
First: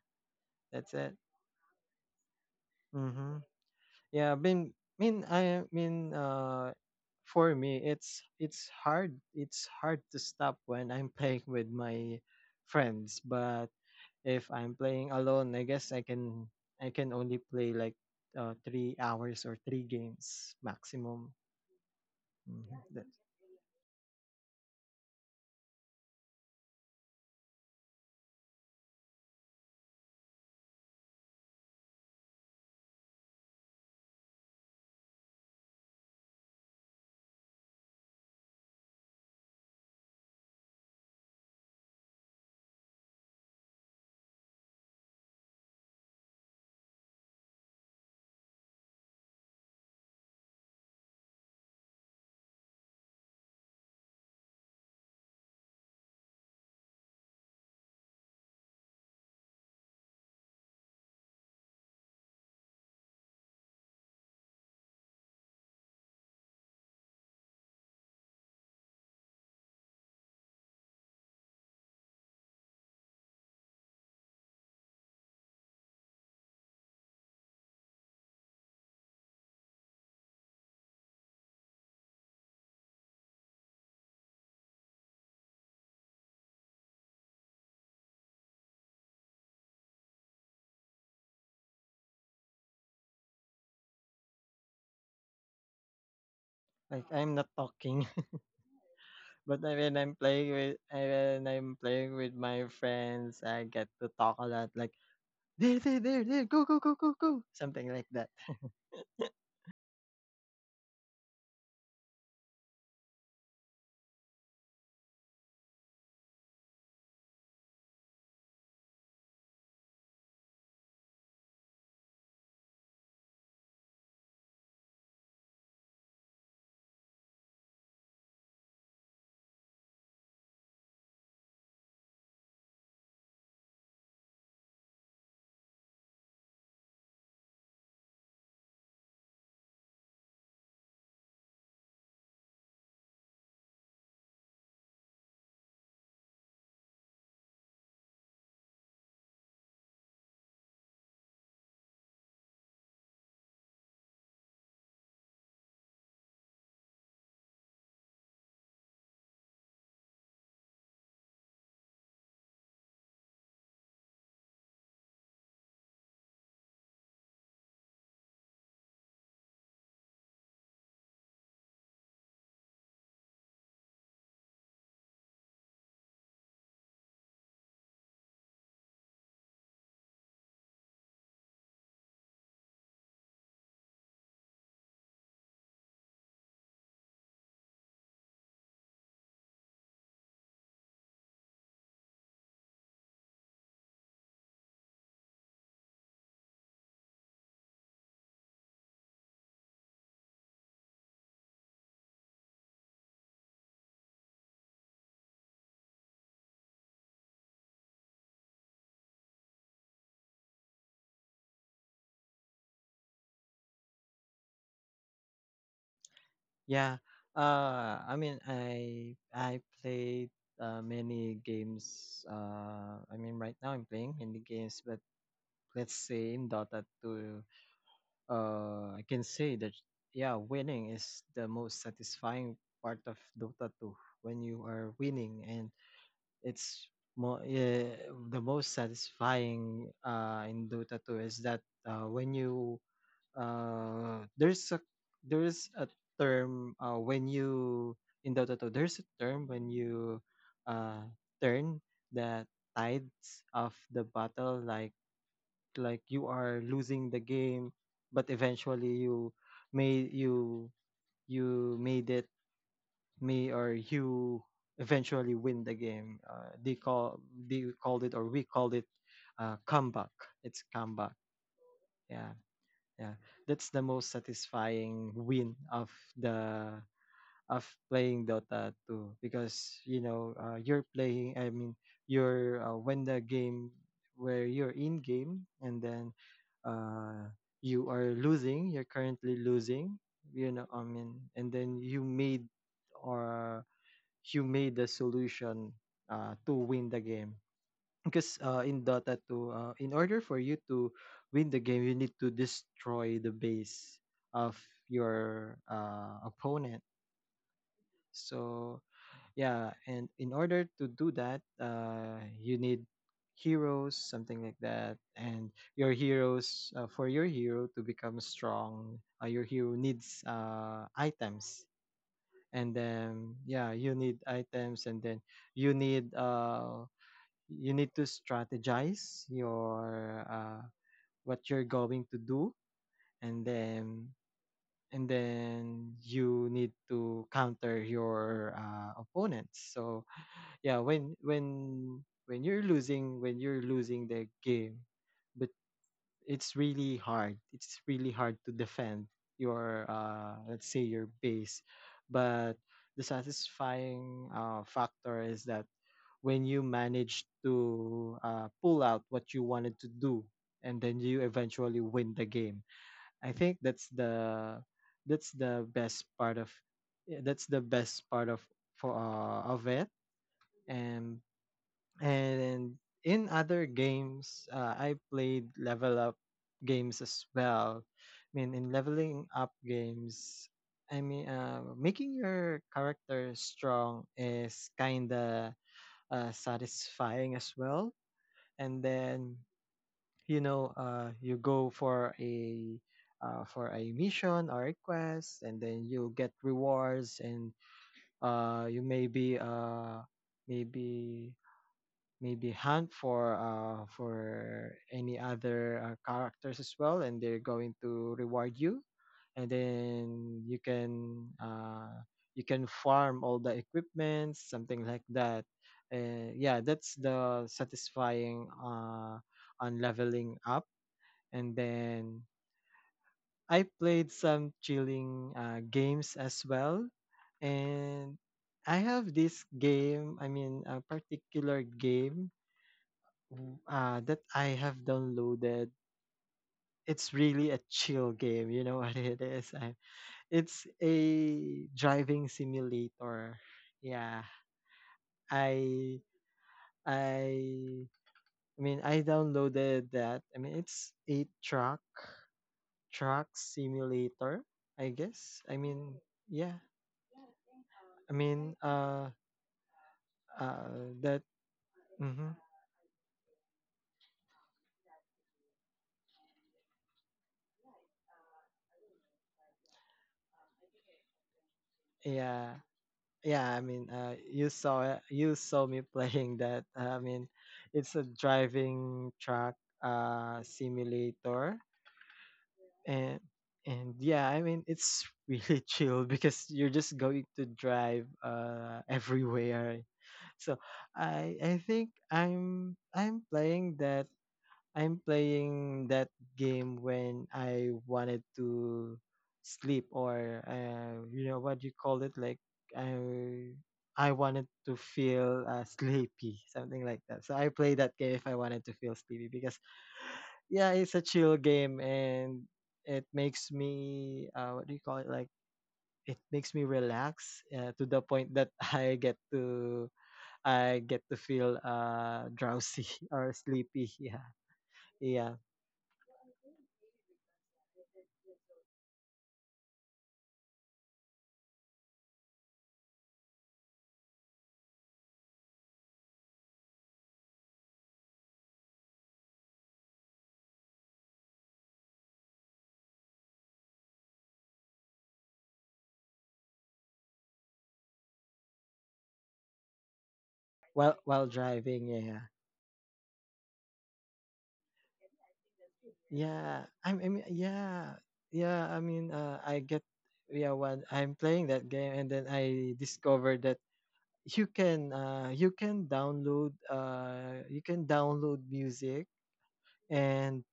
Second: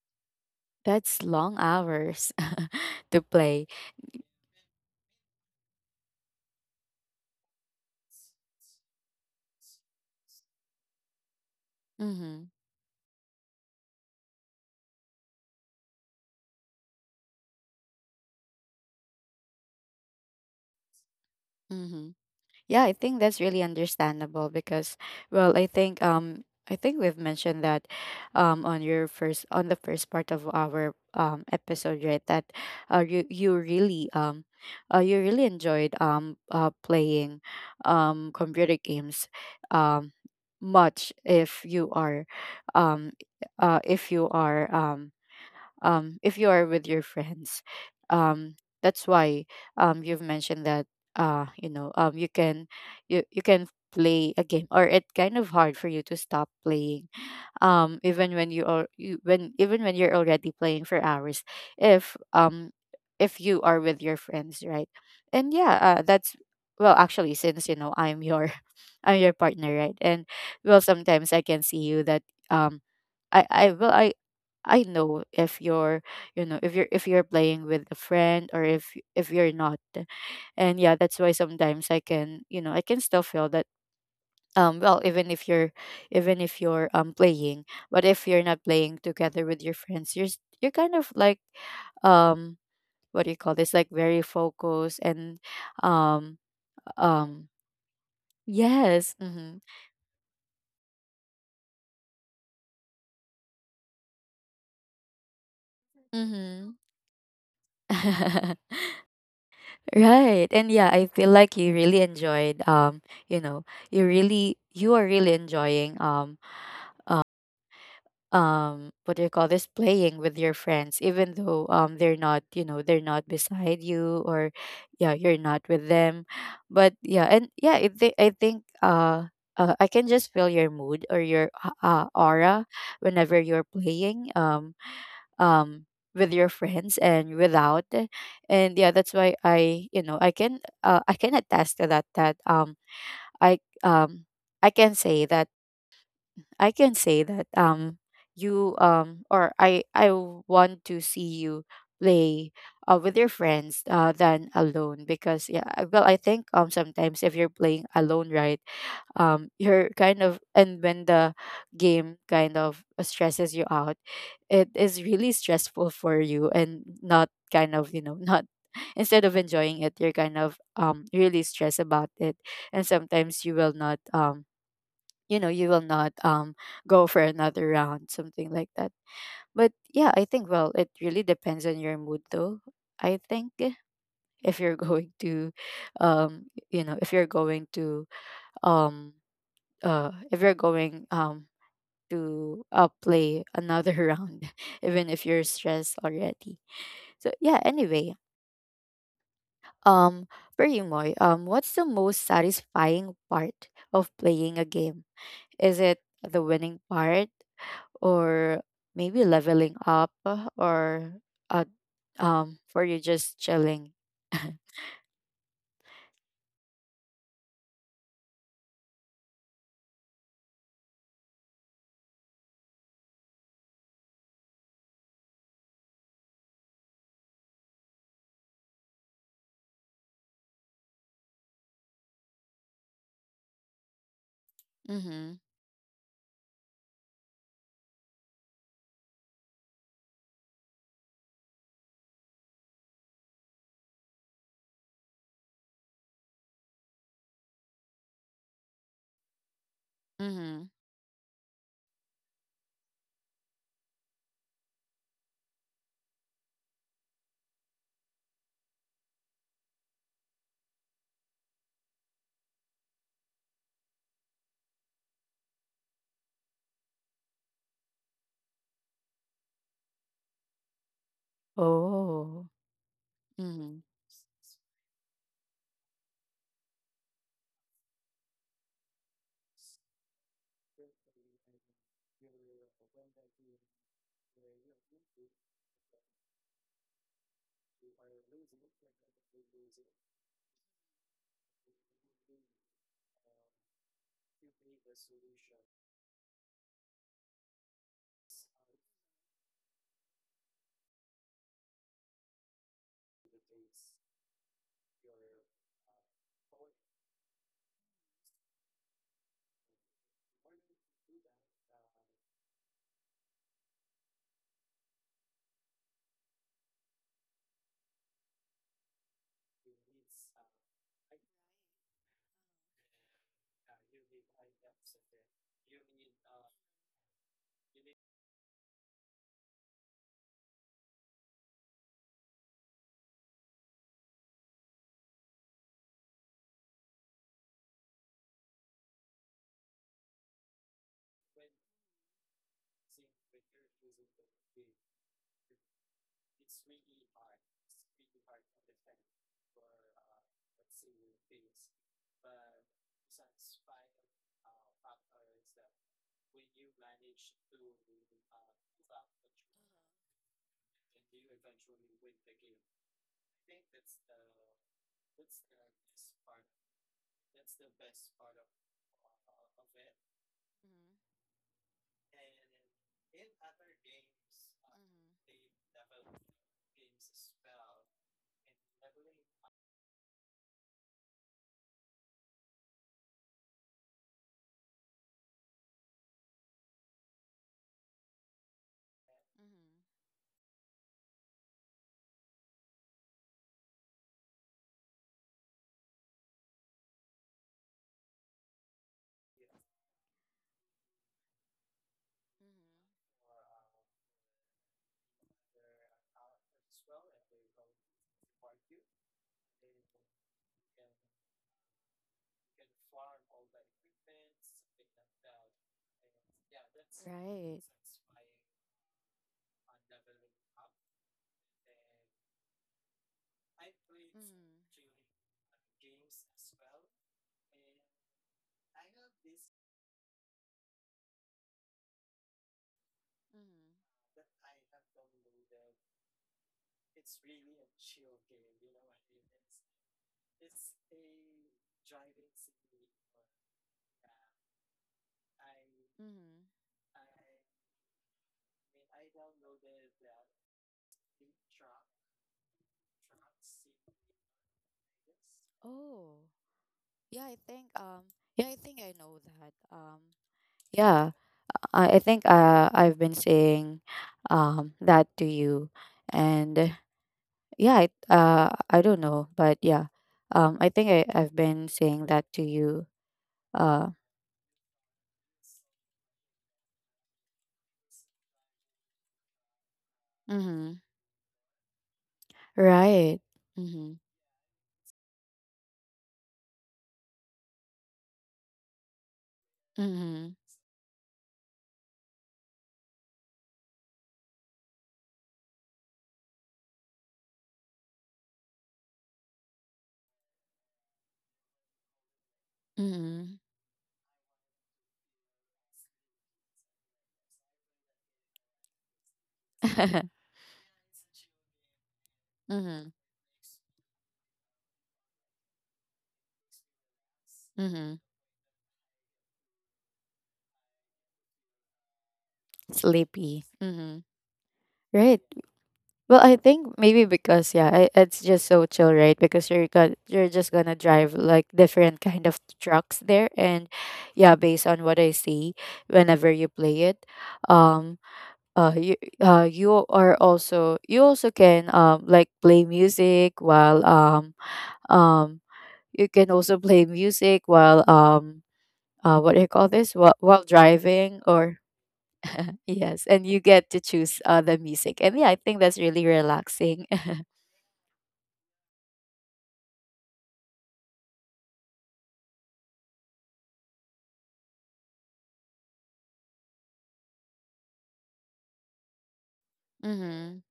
that's it.
That's long hours to
Mm-hmm.
play.
Yeah, I mean, mean, I mean, uh, for me, it's it's hard. It's hard to stop when I'm playing with my
Mm-hmm.
friends. But if I'm playing alone, I guess I can I can only play like uh, three hours or three games maximum.
Mm-hmm.
Mhm.
Yeah, I
That-
think that's really understandable because, well, I think um I think we've mentioned that um on your first on the first part of our um episode, right? That uh you you really um uh you really enjoyed um uh playing um computer games um much if you are um uh if you are um um, if you are with your friends. Um, that's why um, you've mentioned that uh, you know, um, you can you, you can play a game, or it kind of hard for you to stop playing um even when you are you when even when you're already playing for hours if um if you are with your friends, right? And yeah, uh, that's, well, actually, since you know, I'm your, I'm your partner, right? And well, sometimes I can see you that um I I well, i I know if you're, you know, if you're, if you're playing with a friend or if if you're not. And yeah, that's why sometimes I can, you know, I can still feel that um well, even if you're, even if you're um playing, but if you're not playing together with your friends, you're s- you're kind of like um what do you call this, like, very focused and um
Like I'm not
um
talking,
yes, mm-hmm.
but I- when I'm playing with I- when I'm playing with my friends, I get to talk a lot. Like there, there, there, there, go,
Mm-hmm.
go, go, go, go, something like that.
Right. And yeah, I feel like you really enjoyed, um you know, you really you are really enjoying um um what do you call this, playing with your friends even though um they're not, you know, they're not beside you, or yeah, you're not with them. But yeah, and yeah, i, thi- I think uh, uh I can just feel your mood or your uh, uh, aura whenever you're playing um um with your friends and without. And yeah, that's why I, you know, I can, uh, I can attest to that, that um i um I can say that, I can say that um you um or I I want to see you play uh, with your friends, uh, than alone, because yeah, I- well, I think um sometimes, if you're playing alone, right, um you're kind of, and when the game kind of stresses you out, it is really stressful for you and not kind of, you know, not instead of enjoying it, you're kind of um really stressed about it. And sometimes you will not um you know, you will not um go for another round, something like that. But yeah, I think, well, it really depends on your mood, though. I think if you're going to um you know, if you're going to um uh if you're going um to uh, play another round even if you're stressed already. So yeah, anyway, um for you, Moy, um what's the most satisfying part of playing a game? Is it the winning part, or maybe leveling up, uh, or uh, um for you, just chilling?
Yeah. Uh, I mean, I I played, uh, many games. Uh, I mean, right now I'm playing many games, but let's say in Dota two, uh, I can say that yeah, winning is the most satisfying part of Dota two when you are
Mm-hmm.
winning. And it's more, uh, the most satisfying uh, in Dota two is that uh, when you uh, there's a there's a term, uh, when you in Dota two there's a term when you
Mm-hmm.
uh, turn the tides of the battle, like like you are losing the game, but eventually you may you you made it, may or you eventually win the game. Uh, they call they called it, or we called it, uh, comeback. It's comeback. Yeah.
Oh.
Yeah. That's
Mm-hmm.
the most satisfying win of the of playing Dota two, because you know, uh, you're playing I mean you're uh, when the game, where you're in game, and then uh, you are losing, you're currently losing, you know. I mean, and then you made or you made the solution uh, to win the game. Because uh, in Dota two, uh, in order for you to win the game, you need to destroy the base of your uh, opponent. So yeah, and in order to do that, uh, you need heroes, something like that. And your heroes, uh, for your hero to become strong, uh, your hero needs uh, items. And then yeah, you need items. And then you need uh, you need to strategize your uh, what you're going to do. And then and then you need to counter your uh, opponents. So yeah, when when when you're losing, when you're losing the game, but it's really hard it's really hard to defend your uh let's say your base. But the satisfying uh, factor is that when you manage to uh, pull out what you wanted to do, and then you eventually win the game, I think that's the that's the best part of, yeah, that's the best part of for uh, of it. And and in other games, uh, I played level up games as well. I mean, in leveling up games, I mean, uh, making your character strong is kind of uh, satisfying as well. And then you know, uh, you go for a, uh, for a mission or a quest, and then you get rewards. And uh, you maybe, uh, maybe maybe hunt for, uh, for any other uh, characters as well, and they're going to reward you. And then you can, uh, you can farm all the equipment, something like that. Uh, yeah, that's the
Right.
satisfying uh, on leveling up. And then I played some
Mm-hmm.
chilling uh, games as well. And I have this game, I mean, a particular game, Mm,
Mm-hmm.
uh, that I have downloaded. It's really a chill game. You know what it is? I, it's a driving simulator. Yeah, I
Mm-hmm.
I I mean I downloaded that. I mean it's a truck truck simulator, I guess. I mean
Oh,
yeah.
yeah, I think um
I
yeah,
mean
I think I
uh
know that. Um
uh
yeah,
that.
i, I think
Mm-hmm,
uh, I've been saying um that to you. And yeah, I, uh I don't know, but yeah, um I think I, I've been saying that to
yeah.
you.
Yeah, I mean,
Uh,
uh you saw it- you saw me playing that. I mean it's a driving track uh
mm-hmm.
simulator. And
Right.
and
Mm-hmm.
yeah, I mean it's really chill, because you're just going to drive uh everywhere.
Mm-hmm.
So i i think i'm I'm playing that, I'm playing that game when I wanted to sleep or, uh, you know what you call it, like
Mm-hmm.
I I wanted to feel uh, sleepy, something like that. So I play that game if I wanted to feel sleepy because, yeah, it's a chill game, and
Mm-hmm.
it makes me, uh, what do you call it, like, it makes me relax uh, to
Mm-hmm.
the point that I get to I get to feel uh drowsy or
Sleepy,
sleepy.
mm-hmm.
Yeah.
Right.
Yeah.
Well, I think maybe because, yeah, I, it's just so chill, right, because you're got you're just gonna drive like different kind of trucks there. And yeah, based on what I see whenever you play it, um uh you uh you are also, you also can um like play music while um um you can also play music while um uh what do you call this, while, while
while
driving,
while
or?
driving, yeah.
Yes, and you get to choose uh the music, and yeah, I think that's really
Yeah,
relaxing.
i'm, I mean, yeah. yeah I mean uh, I get Yeah, when I'm playing that game, and then I discovered that you can uh you can download uh you can download music,
Mm-hmm.
and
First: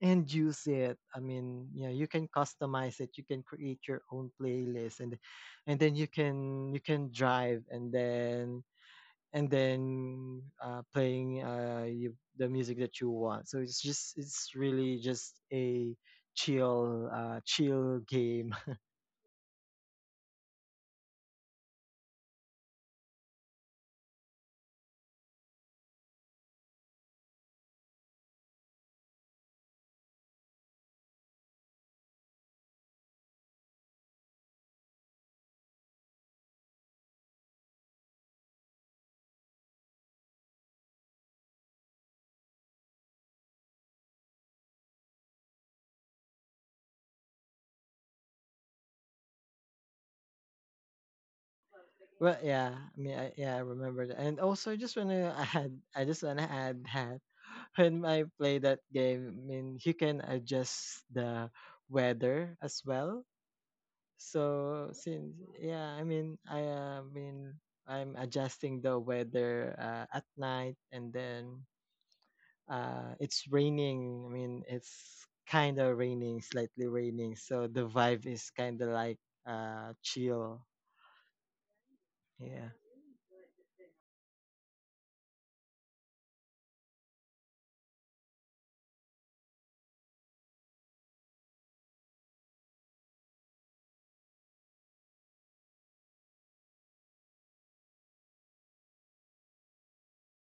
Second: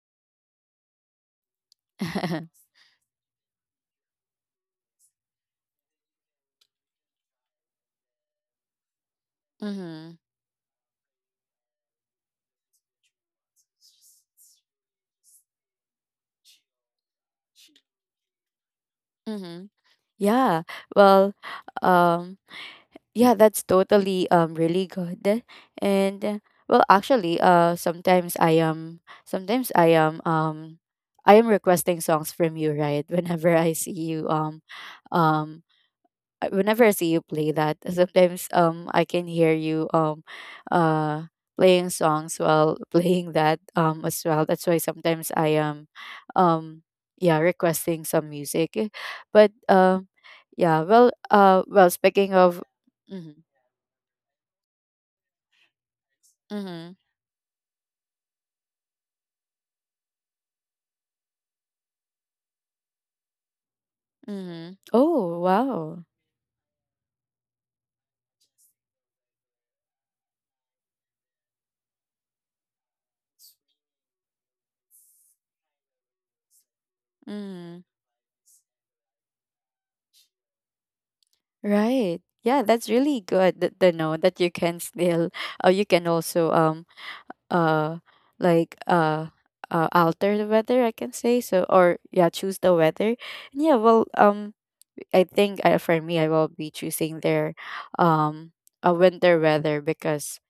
and use it. I mean, yeah, you can customize it, you can create your own playlist, and and then you can you can drive, and then and
Mm-hmm.
then uh, playing, uh, you, the music that you want. So it's just, it's really just a chill, uh, chill game.
Mm-hmm. Yeah. Well, um, yeah, that's totally um really good. And uh, well, actually, uh, sometimes I am, sometimes I am um I am requesting songs from you, right? Whenever I see you um um uh, whenever I see you play that, sometimes um I can hear you um uh playing songs while playing that um as well. That's why sometimes I am um yeah, requesting some music, but um yeah, well, uh well speaking
Well,
of.
yeah, I mean, I,
Mhm.
yeah, I remember that. And also, I just wanna add, I just wanna add
Mhm.
that when I play that game, I mean, you can adjust the weather as well.
Mhm.
So since,
Oh,
yeah, I
wow.
mean, I uh, mean, I'm adjusting the weather uh, at night, and then uh it's raining. I mean, it's kind of raining, slightly raining, so
Mhm.
the vibe is kind of like uh chill.
Right. Yeah,
Yeah.
that's really good that to know that you can still uh, you can also um uh like uh uh alter the weather, I can say so, or yeah, choose the weather. And yeah, well, um I think I, for me, I will be choosing their um a winter weather, because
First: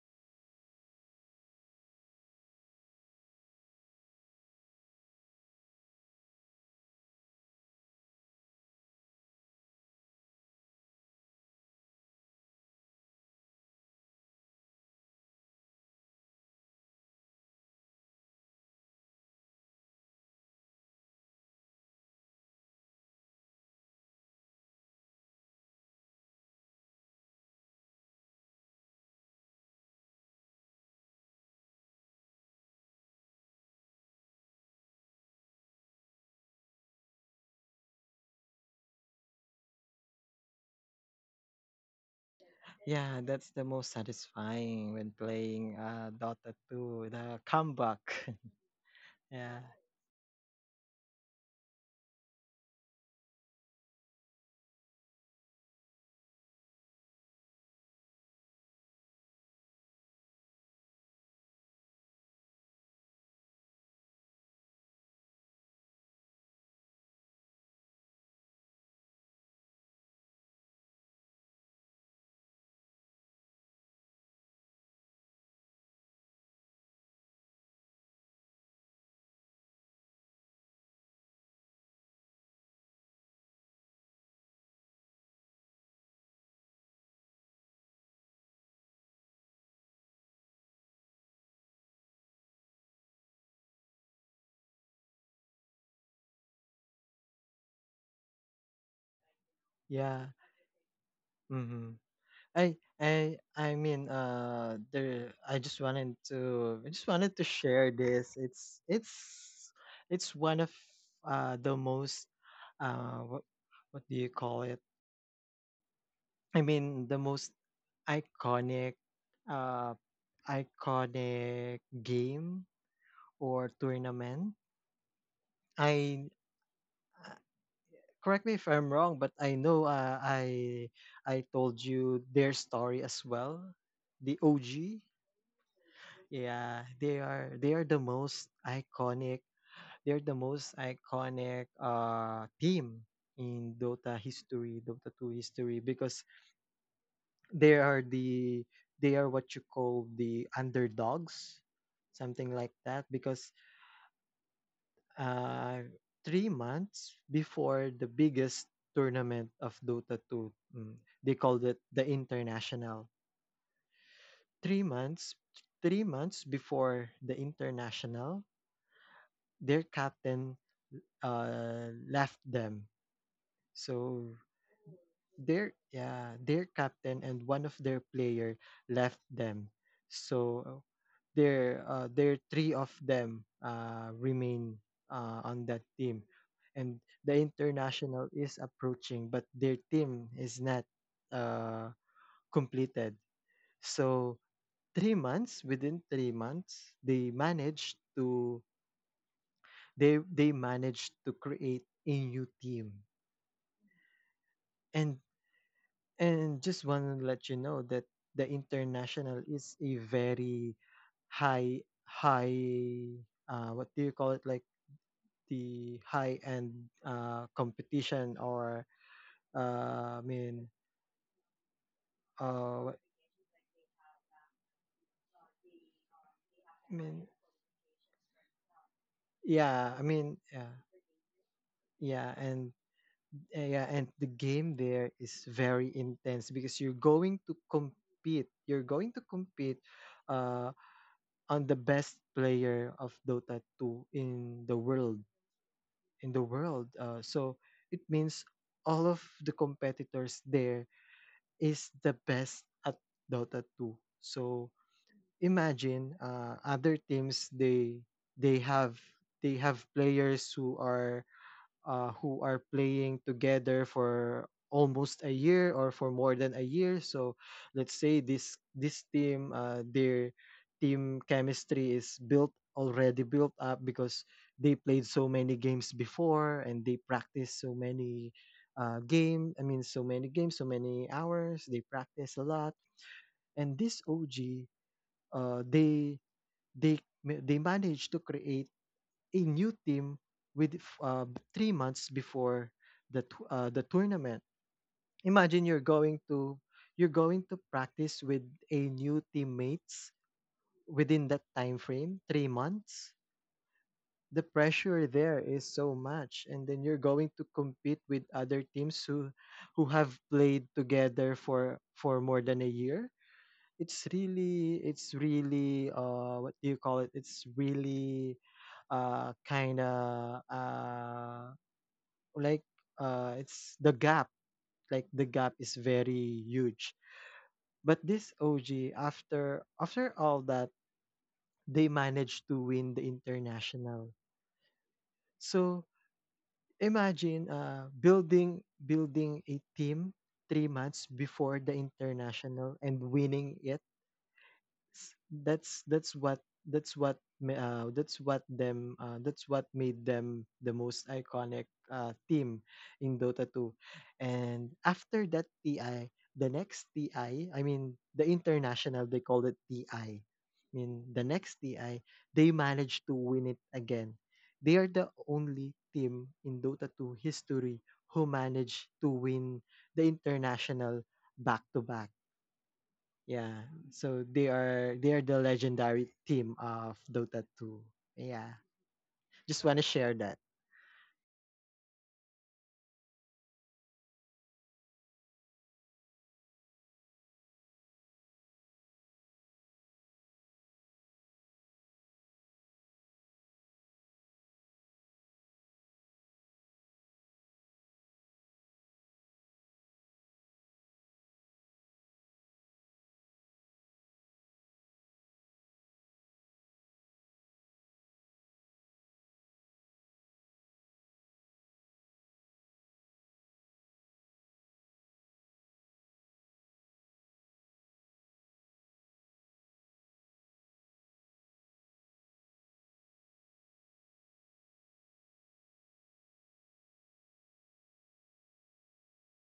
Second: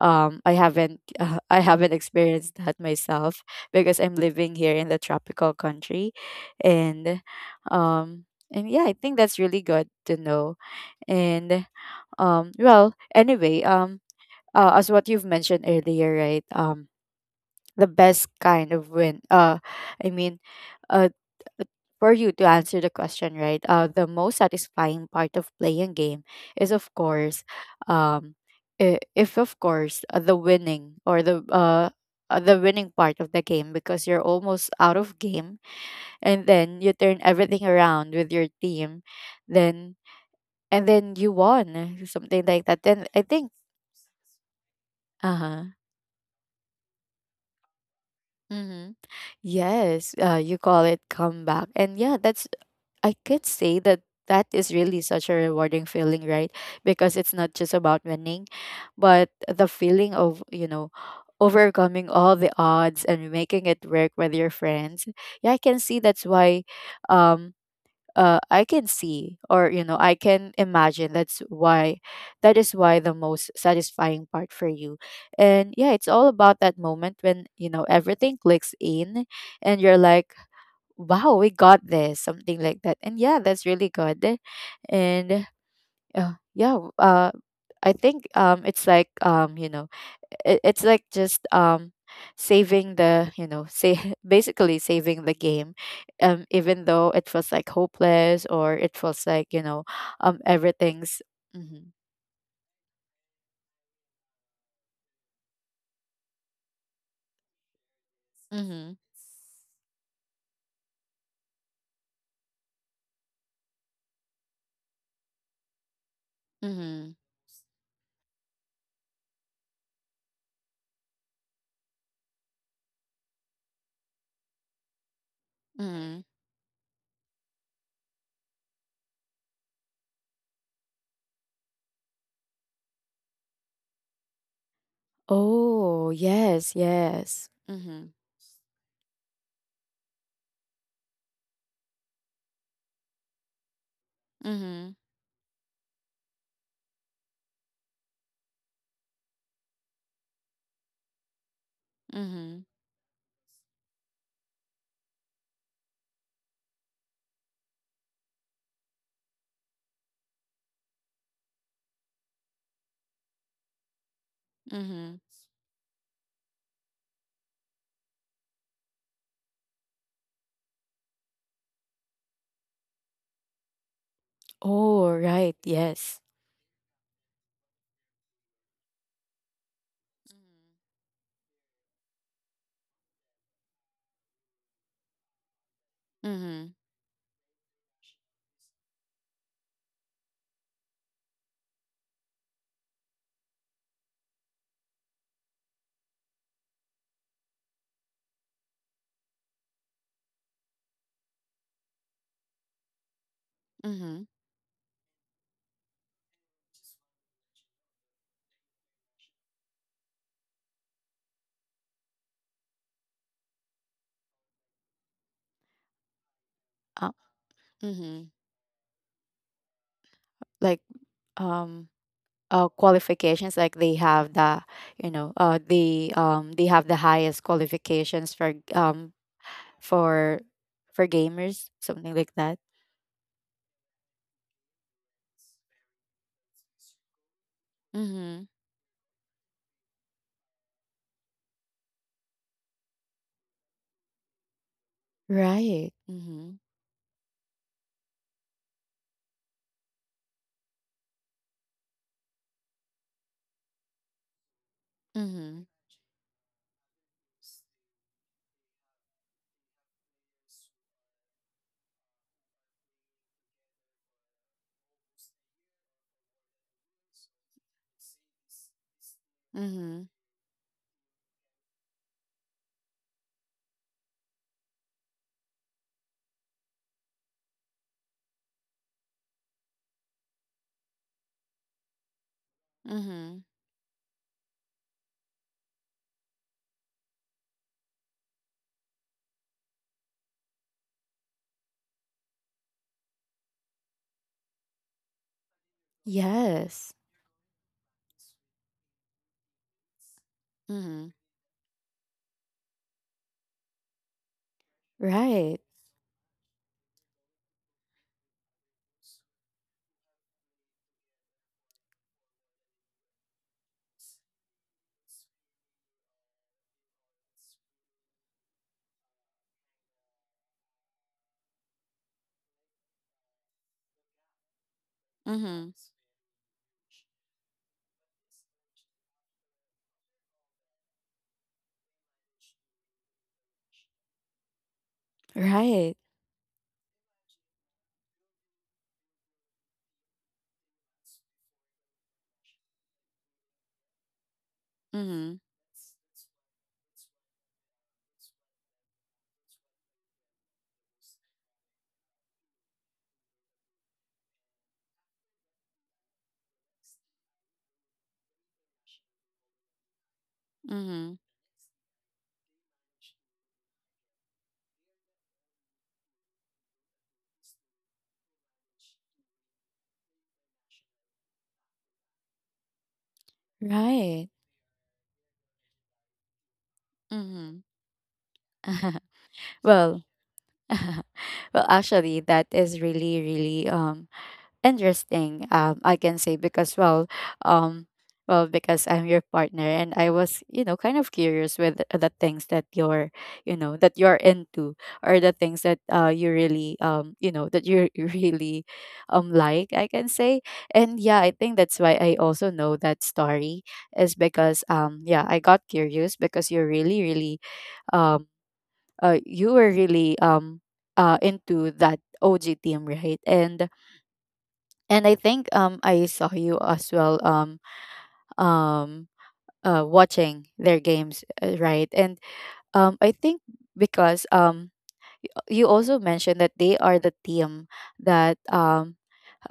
um I haven't uh, I haven't experienced that myself because I'm living here in the tropical country. And um and yeah, I think that's really good to know. And um well, anyway, um uh, as what you've mentioned earlier, right? Um the best kind of win, uh i mean uh for you to answer the question, right, uh the most satisfying part of playing game is, of course, um I- if of course, uh, the winning, or the uh uh, the winning part of the game, because you're almost out of game, and then you turn everything around with your team, then, and then you won, something like that, then
Yeah,
I
that's
think.
the most satisfying when
Uh-huh.
playing uh Dota two, the comeback.
Mm-hmm.
Yeah.
Yes, uh, you call it comeback. And yeah, that's, I could say that that is really such a rewarding feeling, right? Because it's not just about winning, but the feeling of, you know, overcoming all the odds and making it work with your friends. Yeah, I can see that's why um uh, I can see, or you know, I can imagine, that's why that is why the most satisfying part for you. And yeah, it's all about that moment when, you know, everything clicks in, and you're like, wow, we got this, something like that. And yeah, that's really good. And yeah, yeah. w- Uh, I think, um, it's like, um, you know, it, it's like just, um, saving the, you know, say basically saving the game, um, even though it feels like hopeless, or it feels like, you know,
Yeah.
um, everything's.
Mm-hmm.
Mm-hmm,
i i i mean, uh there, i just wanted to i just wanted to share this. It's
mm-hmm,
it's it's one of uh the most, uh what what do you call it, I mean,
mm-hmm,
the most iconic, uh, iconic game or tournament.
mm-hmm.
I uh, Correct me if I'm wrong, but I know, uh, I I told you their story as well. The O G,
Oh yes,
yeah, they
yes.
are, they are the
Mm-hmm,
most iconic. They're the most iconic uh team in Dota history,
mm-hmm,
Dota two history, because they are the, they are what you call the underdogs, something
mm-hmm,
like that, because, uh, three months before the biggest tournament of Dota 2, mm, they called it the international. three
mm-hmm.
months Three months before the international, their captain, uh, left them. So
Oh right,
their,
yes.
yeah, their captain and one of their player left them. So
Mm-hmm,
their, uh, their three of them, uh, remain uh, on that team.
mm-hmm,
And the international is approaching, but their team is not uh, completed. So three months within three months they managed to, they they managed to create a new team.
mm-hmm.
And And just want to let you know that the international is a very high, high uh, what do you call it, like, the high end
Uh,
uh,
mm-hmm.
competition, or uh, I mean,
Like um uh,
uh, what-
qualifications, like they have the, you know, uh, the um they have
I
the
mean
highest qualifications for um
yeah I mean
for
yeah
for gamers, something like
yeah
that.
and, uh, yeah, and the game there is very intense because you're going to
Mm-hmm.
compete you're going to compete uh, on the best player of Dota two in the world
Right.
in the
Mm-hmm.
world. Uh, so it means all of the competitors there is the best at Dota two. So
Mm-hmm.
imagine, uh, other teams, they they have, they have players who are, uh, who are playing together for almost a year, or for more than a year. So let's say this this team, uh,
Mm-hmm.
their team chemistry is built already built up because they played so many games before, and they practice so many, uh, game, I mean, so many games, so many hours. They practice a lot,
Mm-hmm.
and this O G, uh, they, they ma- they managed to create a new team with, uh, three months before the, t- uh, the tournament. Imagine you're going to,
Yes.
you're going to practice with a new teammates
Mm-hmm.
within that time frame, three months. The pressure there
Right.
is so much, and then you're going to compete with other teams who who have played together for for more than a year. It's really, it's really uh what do you call it? It's really, uh kind of, uh like, uh it's the gap. Like, the gap
Mm-hmm.
is very huge. But this OG, after, after all that, they managed to win the international. So
Right.
imagine, uh building building a team three months before the international and winning it. s-
Mm-hmm.
that's that's what that's what ma- uh, that's what them uh, that's what made them the most iconic, uh, team in Dota two. And after that T I, the next TI, I I mean the international, they called it TI. I I mean,
Mm-hmm.
the next T I, they managed to win it again. They are the only team in Dota two history who managed to win the international back to back. Yeah. So
Right.
they are, they are the legendary team of Dota
Mm-hmm.
two. Yeah. Just want to
Well,
share that.
well, actually, that is really, really um interesting, um I can say, because well, um well, because I'm your partner, and I was, you know, kind of curious with the the things that you're, you know, that you're into, or the things that uh you really, um you know, that you you really um like, I can say. And yeah, I think that's why I also know that story, is because um yeah, I got curious because you're really, really um uh you were really um uh into that OG team, right? and and I think um I saw you as well, um um uh watching their games, uh, right? And um I think because um you also mentioned that they are the team that um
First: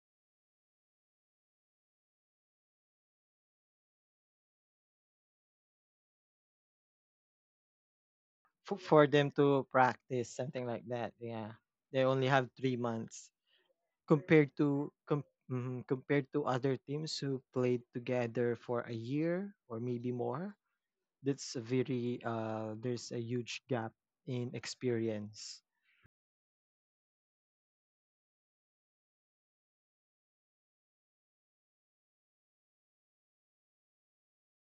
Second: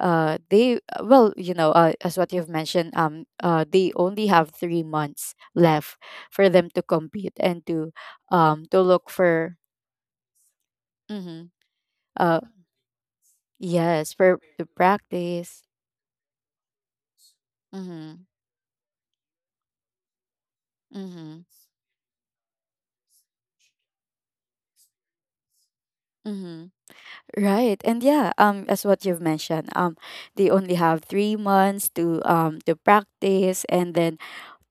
uh they, well, you know, uh, as what you've mentioned, um uh they only have three months left for them to compete and to um
For,
to
for
look
them
for.
to practice, something like that.
Mhm.
Yeah. They only
Uh,
have three months
yes, for
compared
to
to, com-
practice.
mhm, compared to other teams who played
Mhm.
together for a year or maybe more.
Mhm.
That's a very, uh there's a huge gap in experience.
Mhm. Right. And yeah, um as what you've mentioned, um they only have three months to um to practice, and then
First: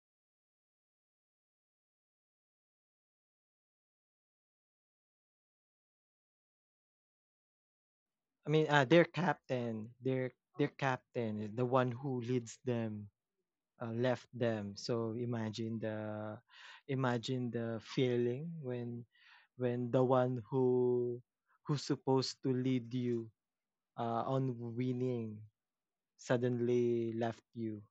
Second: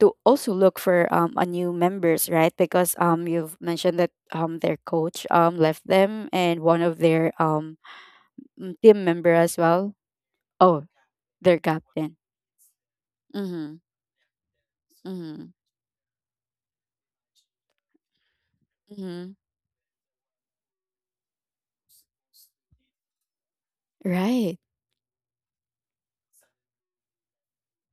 to also look for um a new members, right? Because um you've mentioned that um their coach um left them, and one of their um
I mean,
m-
uh, their
team member as
captain,
well.
their their
Oh,
captain is
their
the one
captain.
who leads them,
Mhm.
uh, left them. So
Mhm.
imagine the, imagine the feeling when,
Mhm.
when the one who who's supposed to lead you, uh, on
Right.
winning, suddenly left you.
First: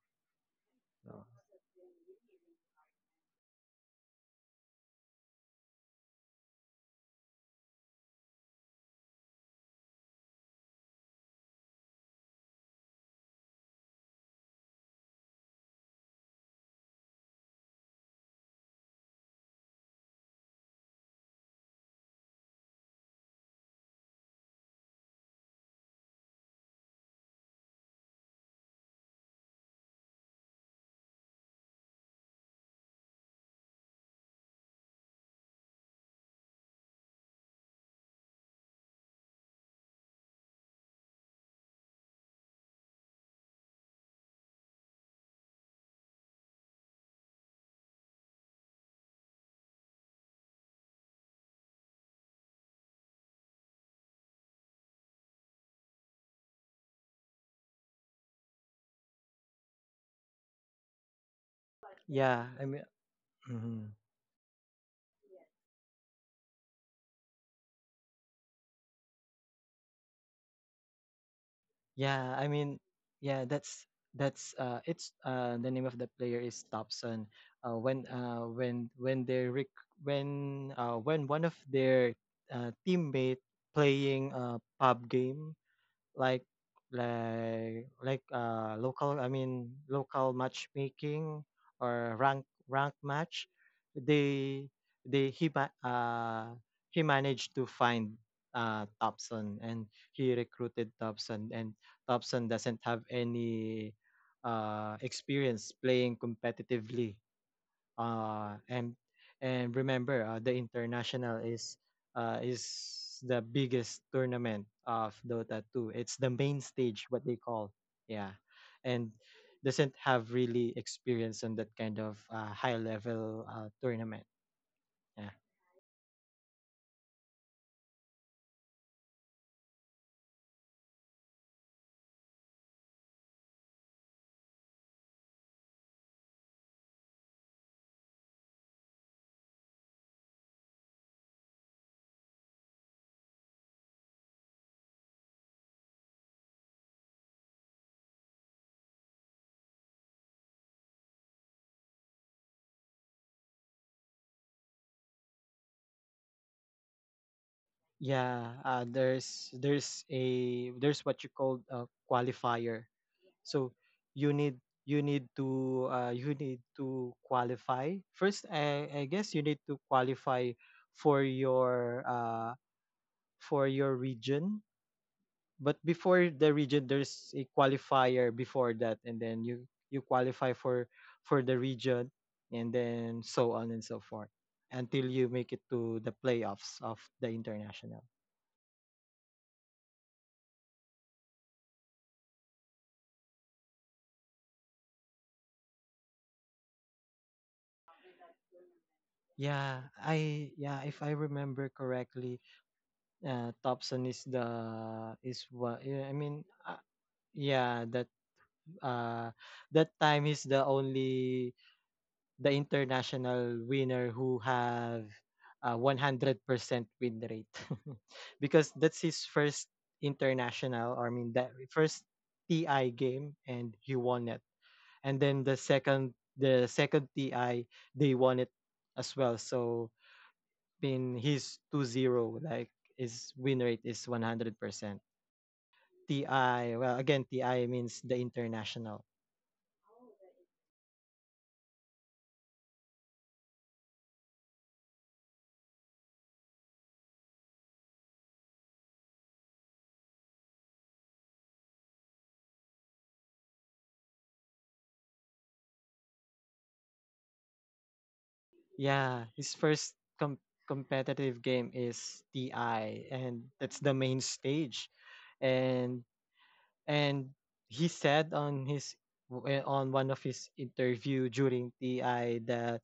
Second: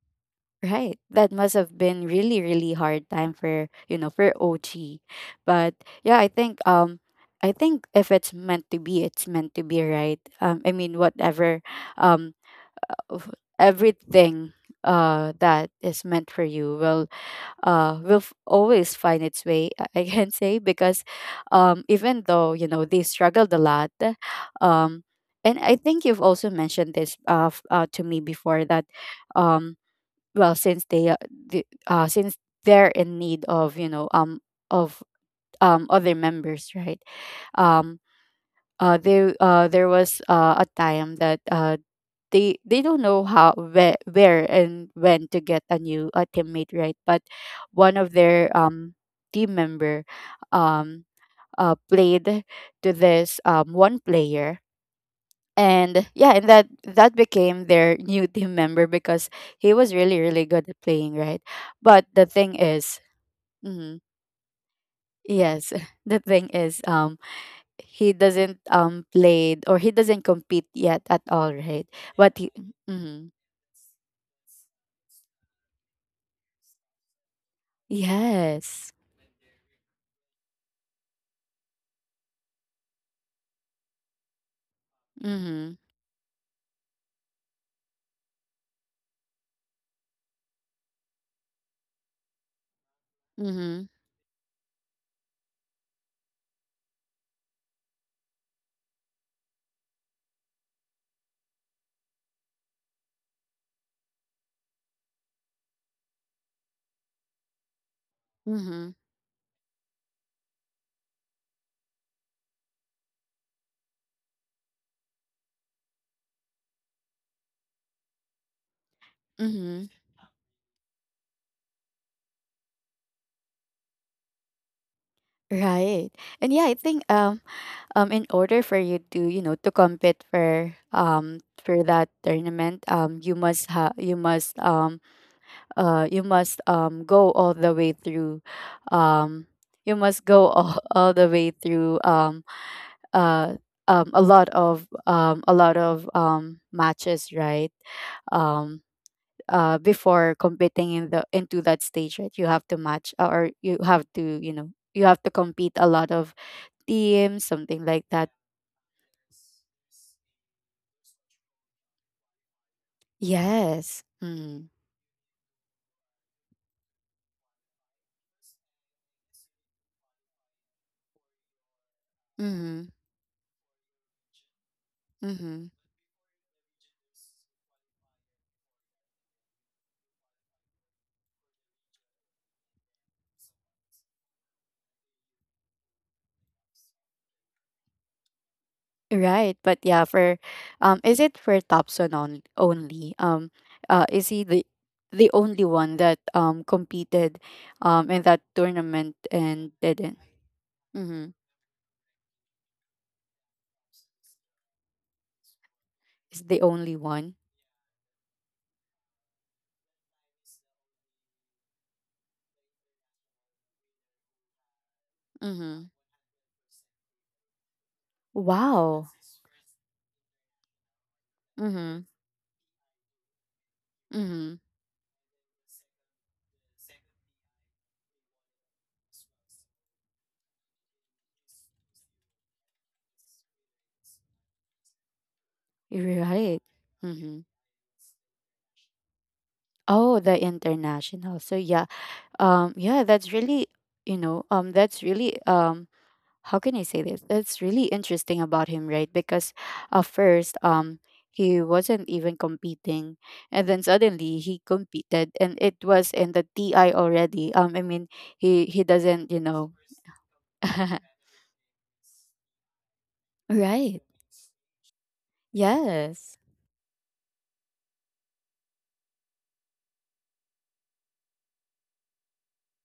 Right.
Uh,
That must have been really, really hard time for, you know, for O G. But yeah, I think um I think if it's meant to be, it's meant to be, right. Um I mean, whatever um of- everything uh that is meant for you will uh will f- always find its way. i I can say because, um even though, you know, they struggled a lot. Um and I think you've also mentioned this uh, f- uh to me before that. um well, since they uh, the, uh since they're in need of, you know, um of, um other members, right? um uh they uh There was uh, a time that uh they they don't know how, where, where and when to get a new uh, teammate, right? But one of their um team member um uh played to this um one player. And yeah, and that that became their new team member because he was really, really good at playing, right? But the
yeah,
thing
I mean,
is...
mhm.
mhm, yes. The thing is, um he doesn't um played, or he doesn't compete yet at all, right?
Yeah,
But
I
he...
mean,
mhm,
yeah, that's that's uh, it's uh, the name of the player is Thompson. Uh, when, uh, when
yes.
when they, rec- when, uh, when one of their, uh, teammate playing a pub game,
Mm-hmm.
like, like like uh local, I mean, local matchmaking, or rank rank match,
Mm-hmm.
they, they he ma- uh he managed to find, uh Thompson, and he recruited Thompson. And Thompson doesn't have any, uh experience playing competitively, uh,
Mm-hmm.
and and remember, uh, the international is, uh, is the biggest tournament of Dota two. It's the main stage, what they call. Yeah. And
Mm-hmm.
doesn't have really experience on that kind of, uh, high level, uh, tournament. Yeah.
Right. And yeah, I think um um in order for you to, you know, to compete for um for that tournament, um you must have you must um uh you must um go all the way through, um you must go all, all the way through, um uh um a lot of, um a lot of um matches, right? um uh Before competing in the into that stage, right, you have to match, uh, or you have to, you know, you have to compete a lot of teams, something like that.
Yeah. Uh, there's there's a there's what you call a qualifier. So
Yes.
you need,
Mm.
you need to uh, you need to qualify first. I, I guess you need to qualify for your, uh,
Mm-hmm.
for your region.
Mm-hmm.
But before the region, there's a qualifier before that, and then you, you qualify for, for the region, and then so on and so forth until you make it to the playoffs of the international.
Right, but yeah, for um, is it for Thompson on only? Um, uh, is he the the only one that um competed um in that tournament and
Yeah,
didn't?
I yeah, if I
Mm-hmm.
remember correctly, Uh, Thompson is the, is what yeah, I
Is
mean
the
uh,
only one?
yeah, that, uh that time, he's the only the international winner who have a
Mm-hmm.
one hundred percent win rate. Because that's
Wow.
his first international, or I mean, that
Mm-hmm.
first T I game, and he won it.
Mm-hmm.
And then the second, the second T I, they won it as well. So, I mean, he's two zero. Like, his win rate is one hundred percent
You're right.
T I. Well, again,
Mm-hmm.
T I means the international.
Oh, the international. So yeah, um, yeah, that's really, you know, um that's really... um how can I say this? That's really interesting about him, right? Because at first, um, he wasn't even competing, and then suddenly he competed, and it was in the T I already. Um, I mean, he he
Yeah,
doesn't, you
his
know...
first, com- competitive game is T I, and that's the
right?
main stage. And,
Yes.
and he said on his, eh, on one of his interview during T I that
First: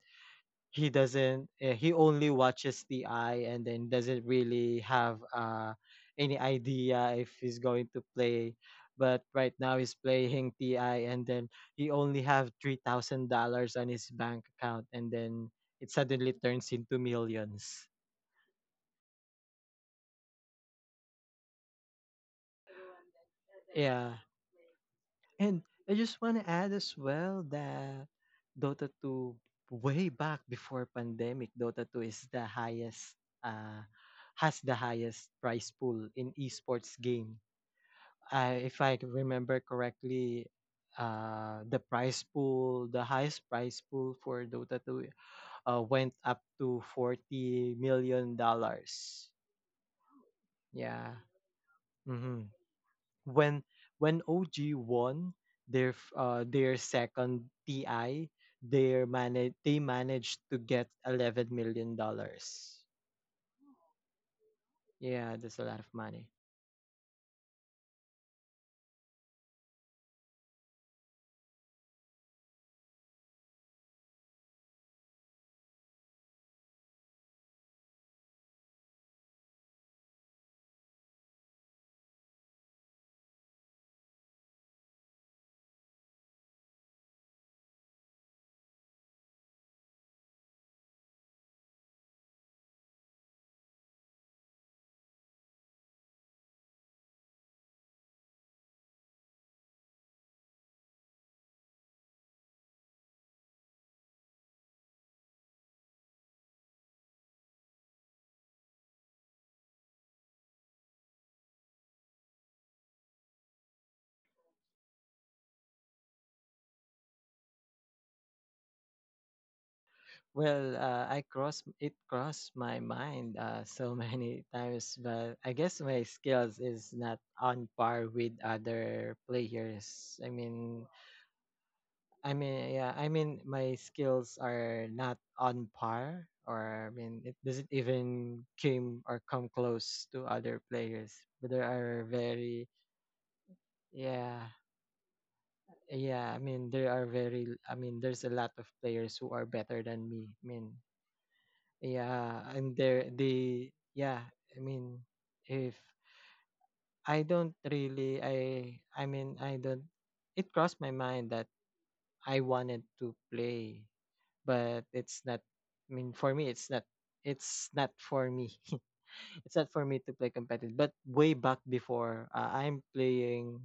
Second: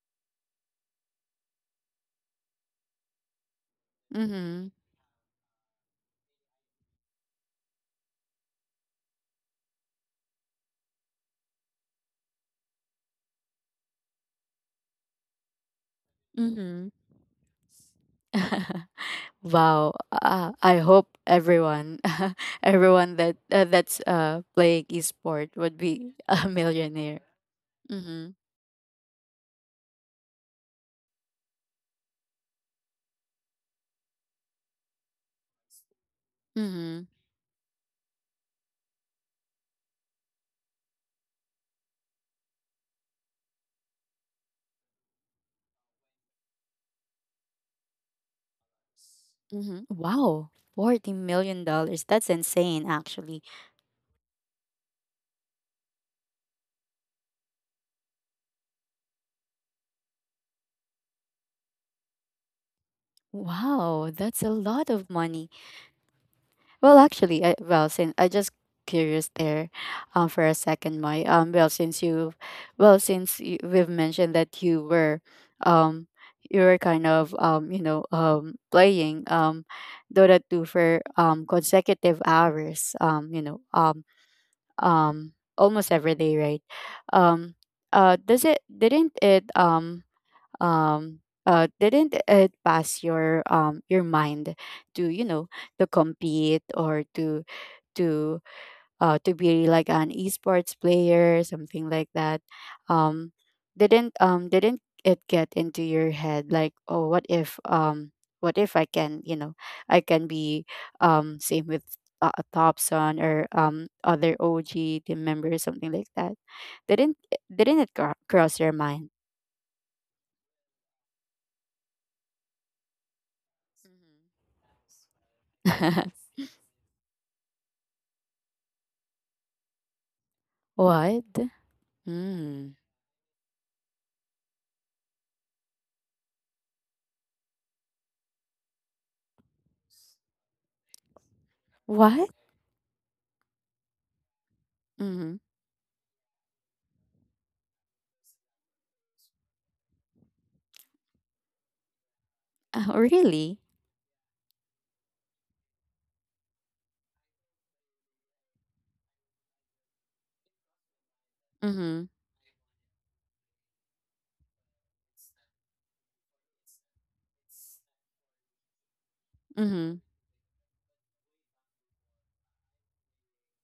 he doesn't, uh, he only watches the eye, and then doesn't
Mm-hmm.
really have, uh any idea if he's going to play, but right now he's playing TI. And then he only have three thousand dollars on his bank account, and then it suddenly turns
Mm-hmm.
into millions.
Wow. Uh, I hope everyone, everyone that uh, that's
Yeah.
uh playing esport
And
would
I
be
just want to
a
add as
millionaire.
well that
Mm-hmm.
Dota two, way back before pandemic, Dota two is the highest, uh has the highest prize pool in esports
Mm-hmm.
game. I If I remember correctly, uh the prize pool, the highest prize pool for Dota two, uh went up to forty million dollars.
Mhm. Wow, forty
Yeah.
million dollars. That's
Mm-hmm.
insane, actually.
When, when O G won their, f- uh, their second T I, their, manage they managed to get eleven million dollars.
Wow, that's a lot of
Yeah,
money.
that's a lot of money.
Well, actually, I, well, since I just curious there, um, for a second, my um, well, since you, well, since you, we've mentioned that you were, um, you were kind of, um, you know, um, playing, um, Dota two for um consecutive hours, um, you know, um, um, almost every day, right? Um, uh, does it didn't it um um uh didn't it pass your, um your mind to, you know, to compete or to... to uh to be like an esports player, something like that? um didn't... um didn't it get into your head like, oh what if, um what if I can, you know, I can be um same with uh, Thompson or um other O G team members, something like that? didn't didn't it cro- cross your mind?
Well, uh, I cross, it crossed my mind, uh, so
Mhm.
many times, but I guess my skills is not on par with other players. I mean,
What?
I mean,
Mm.
yeah, I mean, my skills are not on par, or I mean, it doesn't even came or come close to other players. But there are
What?
very, yeah,
Mhm.
yeah. I mean, there are very, I mean, there's a lot of players who are better than me. I mean, yeah, and
Oh,
there,
really?
they, yeah. I mean, if, I don't really, I, I mean, I don't. It crossed my mind that
Mhm.
I wanted to play, but it's not, I mean, for me it's not, it's not for me. It's not for me
Mhm.
to play competitive. But way back before, uh, i'm playing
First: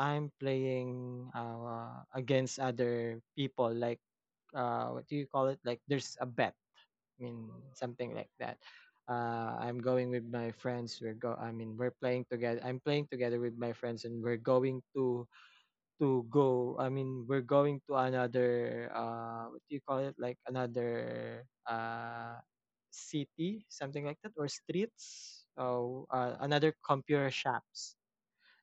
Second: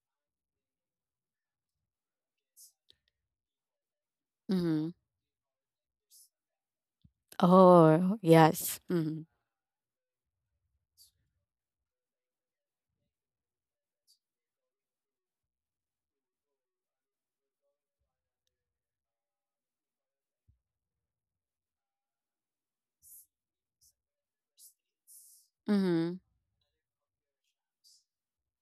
I'm playing, uh, against other people, like, uh,
Mhm.
what do you call it, like, there's a bet, I mean, something
Oh,
like that.
yes. Mhm.
uh, I'm going with my friends, we're go I mean, we're playing together, I'm playing together with my friends, and we're going to to go. I mean, we're going to another, uh what do you call it? Like another, uh city, something like that, or streets. Oh,
Mhm.
uh, another computer shops,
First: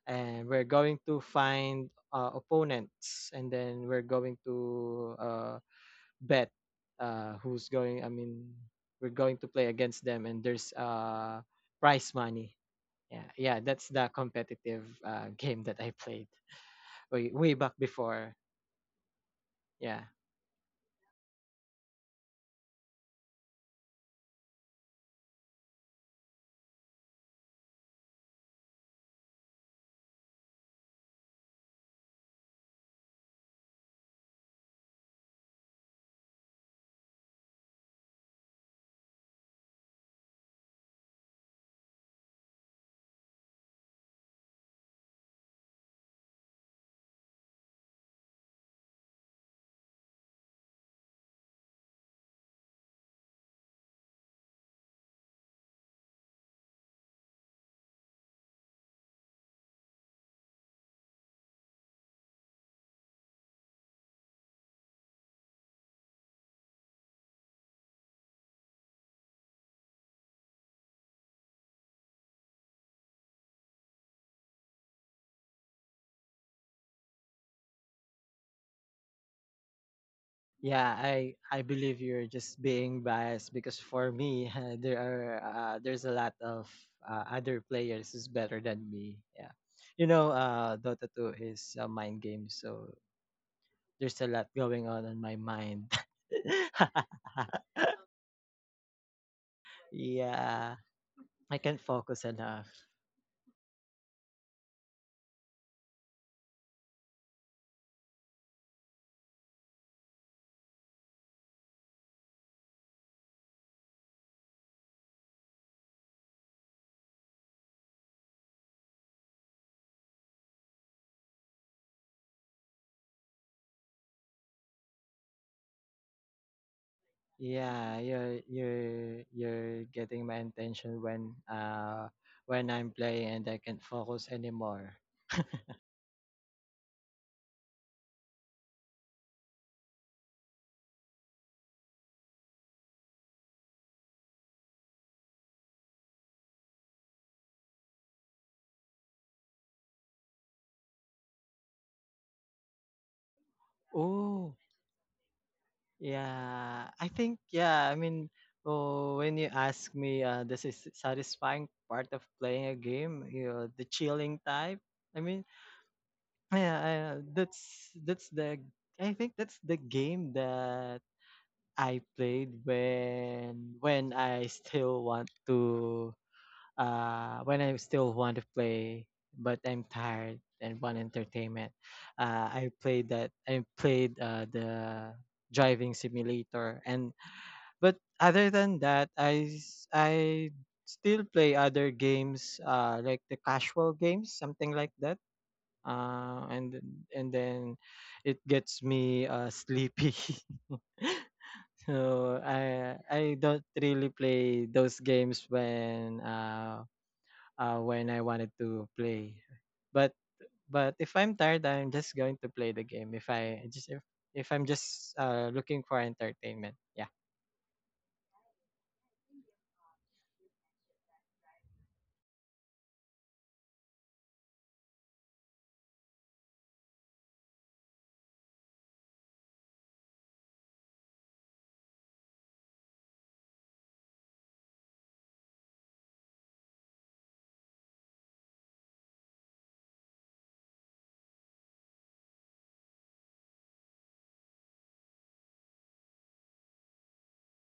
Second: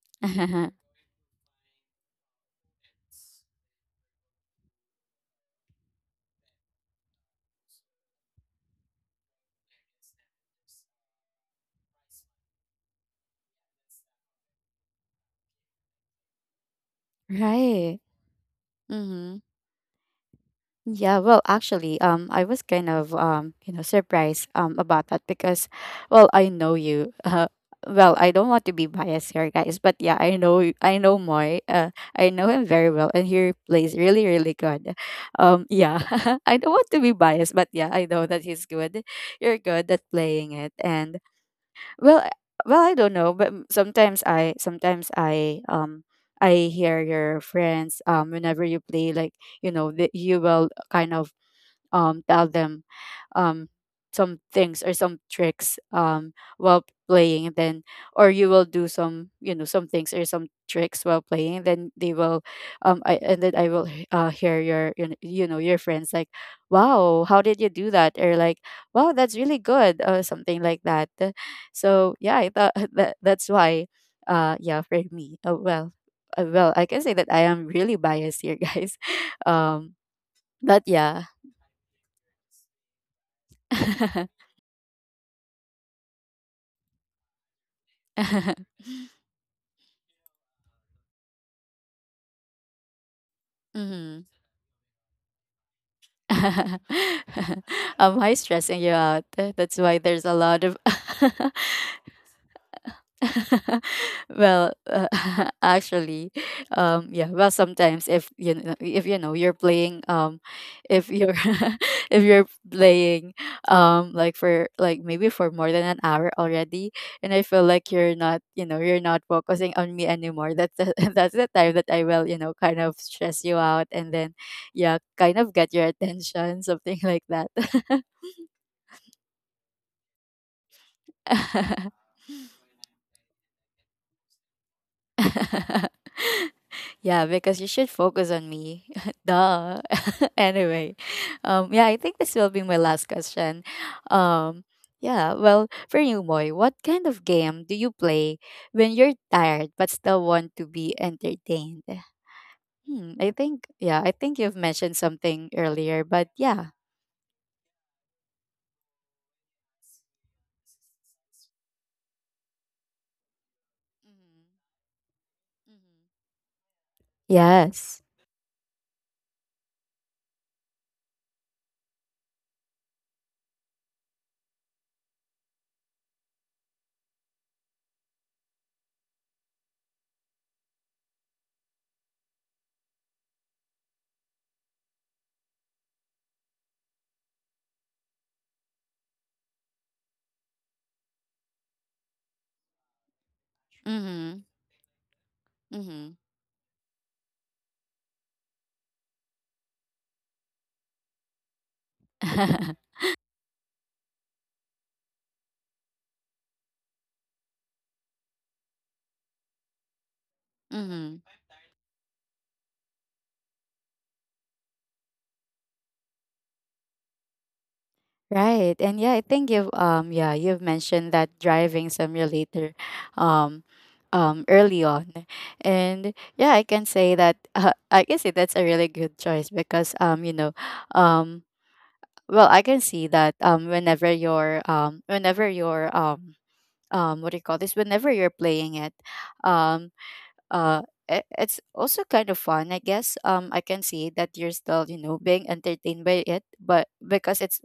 and we're going to find, uh, opponents, and then we're going to, uh bet, uh who's going. I mean, we're going to play against them, and there's, uh prize money. Yeah, yeah, that's the competitive, uh, game that I played way, way back
Right.
before.
Mhm.
Yeah.
Yeah, well, actually, um, I was kind of, um, you know, surprised um about that because, well, I know you. Uh, well, I don't want to be biased here, guys, but yeah, I know y- I know Moy. Uh, I know him very well, and he plays really, really good. Um, yeah, I don't want to be biased, but yeah, I know that he's good. You're good at playing it. And well, I- well, I don't know, but mm, sometimes I, sometimes I, um, I hear your friends um whenever you play, like, you know, that you will kind of, um, tell them um, some things or some tricks, um, while playing. And then, or you will do some, you know, some things or some tricks while playing, then they will... um I, and then i will h- uh, hear your, you kn- you know, your friends like, wow, how did you do that? Or like, wow, that's really good, or something like that. Uh, so yeah, I thought that that's why. Uh yeah, for me, uh, well uh, well, I can say that I am really biased here, guys. um but
Yeah,
yeah.
I I believe you're just being biased because for me there are, uh, there's a lot of, uh, other players who's better than me. Yeah. You know, uh Dota two is a mind game, so there's a
Hmm.
lot going on in my mind.
Am high stressing you out. That's why there's a lot
Yeah.
of...
I can't focus enough.
Well, uh, actually, um, yeah. Well, sometimes if you know, if you know you're playing, um, if you're if you're playing, um, like for like maybe for more than an hour already, and I feel like you're not, you know, you're not focusing on me anymore. That's the, that's the time that I will, you know, kind of stress you out, and then, yeah, kind of get your attention, something like that.
Yeah, you're you're you're getting my attention when, uh when I'm playing and I can't focus anymore.
Yeah, because you should focus on me. Duh. Anyway, um, yeah, I think this will be my last question. Um, yeah, well, for you, Moy, what kind of game do you play when you're tired but still want to be entertained? Hmm, I think, yeah, I think
Oh,
you've mentioned something earlier, but yeah.
yeah, I think, yeah. I mean, oh, when you ask me, uh, this is satisfying part of playing a game. You know, the chilling
Mhm.
type. I mean,
Mhm.
yeah, uh, that's
Yes.
that's the. I think that's the game that I played when, when I still want to, uh when I still want to play, but I'm tired and want entertainment. Uh, I played that. I played uh the driving simulator. And but other than that, I s- I still play other games, uh, like the casual games,
Mm-hmm.
something like that.
Mm-hmm.
Uh, and then and then it gets me, uh, sleepy. So I I don't really play those games when, uh, uh when I wanted to play. But, but if
Mm-hmm.
I'm tired, I'm just going to play the game. If I just if, if I'm just uh looking for entertainment, yeah.
Right. And yeah, I think you've um yeah, you've mentioned that driving simulator um um early on. And yeah, I can say that uh, I can say that's a really good choice because, um you know, um well, I can see that, um whenever you're um whenever you're, um um what do you call this? Whenever you're playing it, um uh i- it's also kind of fun, I guess. um I can see that you're still, you know, being entertained by it, but because it's...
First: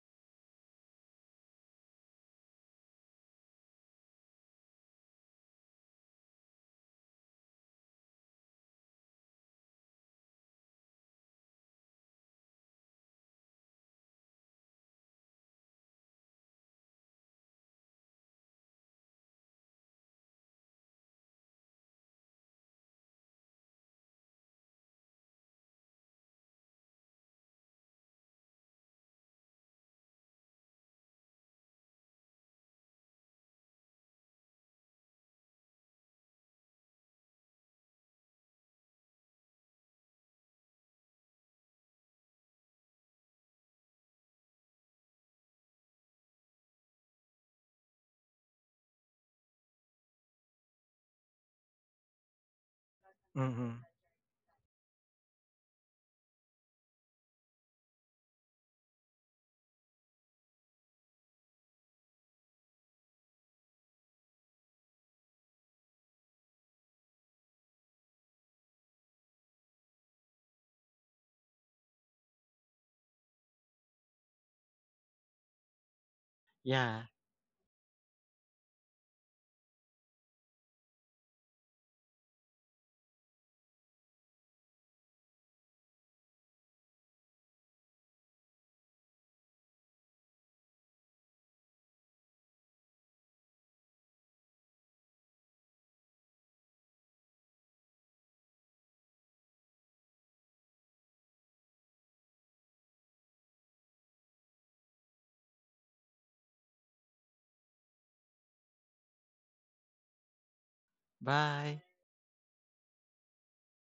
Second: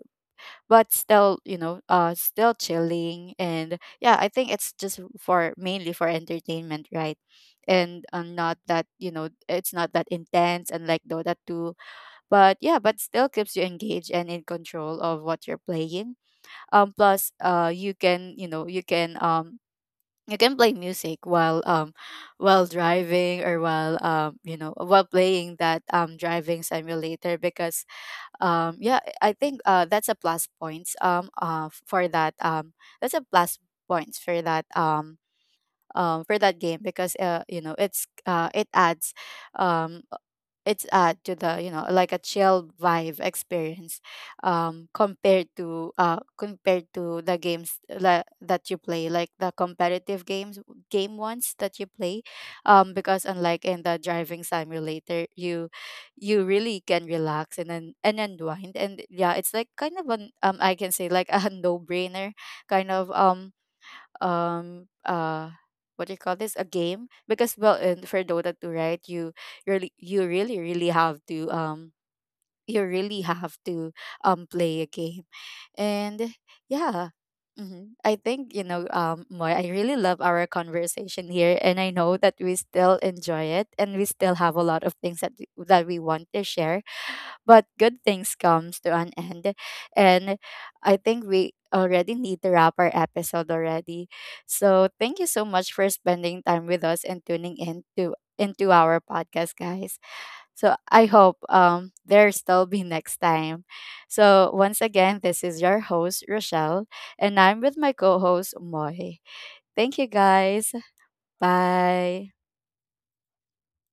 but still, you know, uh still chilling. And yeah, I think it's just for mainly for entertainment, right? And uh, not that, you know, it's not that intense and like dota two, but yeah, but still keeps you engaged and in control of what you're playing. Um plus, uh you can, you know, you can um you can play music while, um while driving, or while, um you know, while playing that, um driving simulator. Because, um yeah, I think, uh that's a plus points, um uh for that. Um that's a plus points for that, um um for that game. Because, uh you know, it's uh it adds... um it's add to the, you know, like a chill vibe experience, um compared to, uh compared to the games, la- that you play, like the competitive games, game ones that you play. Um because unlike
Mm-hmm.
in the driving simulator, you you really can relax and then and unwind. And yeah, it's like kind of an, um I can say, like a no brainer kind of, um um uh what do you call this, a game. Because well, in for Dota two, right, you really you really really have to, um you really have to, um play a game. And
Yeah.
yeah. Hmm, I think, you know, um Moy, I really love our conversation here, and I know that we still enjoy it and we still have a lot of things that we, that we want to share. But good things comes to an end, and I think we already need to wrap our episode already. So thank you so much for spending time with us and tuning in to into our podcast, guys. So I hope um there still be next time. So once again, this is your host Rochelle, and I'm with my co-host Moy. Thank you, guys.
Bye.
Bye.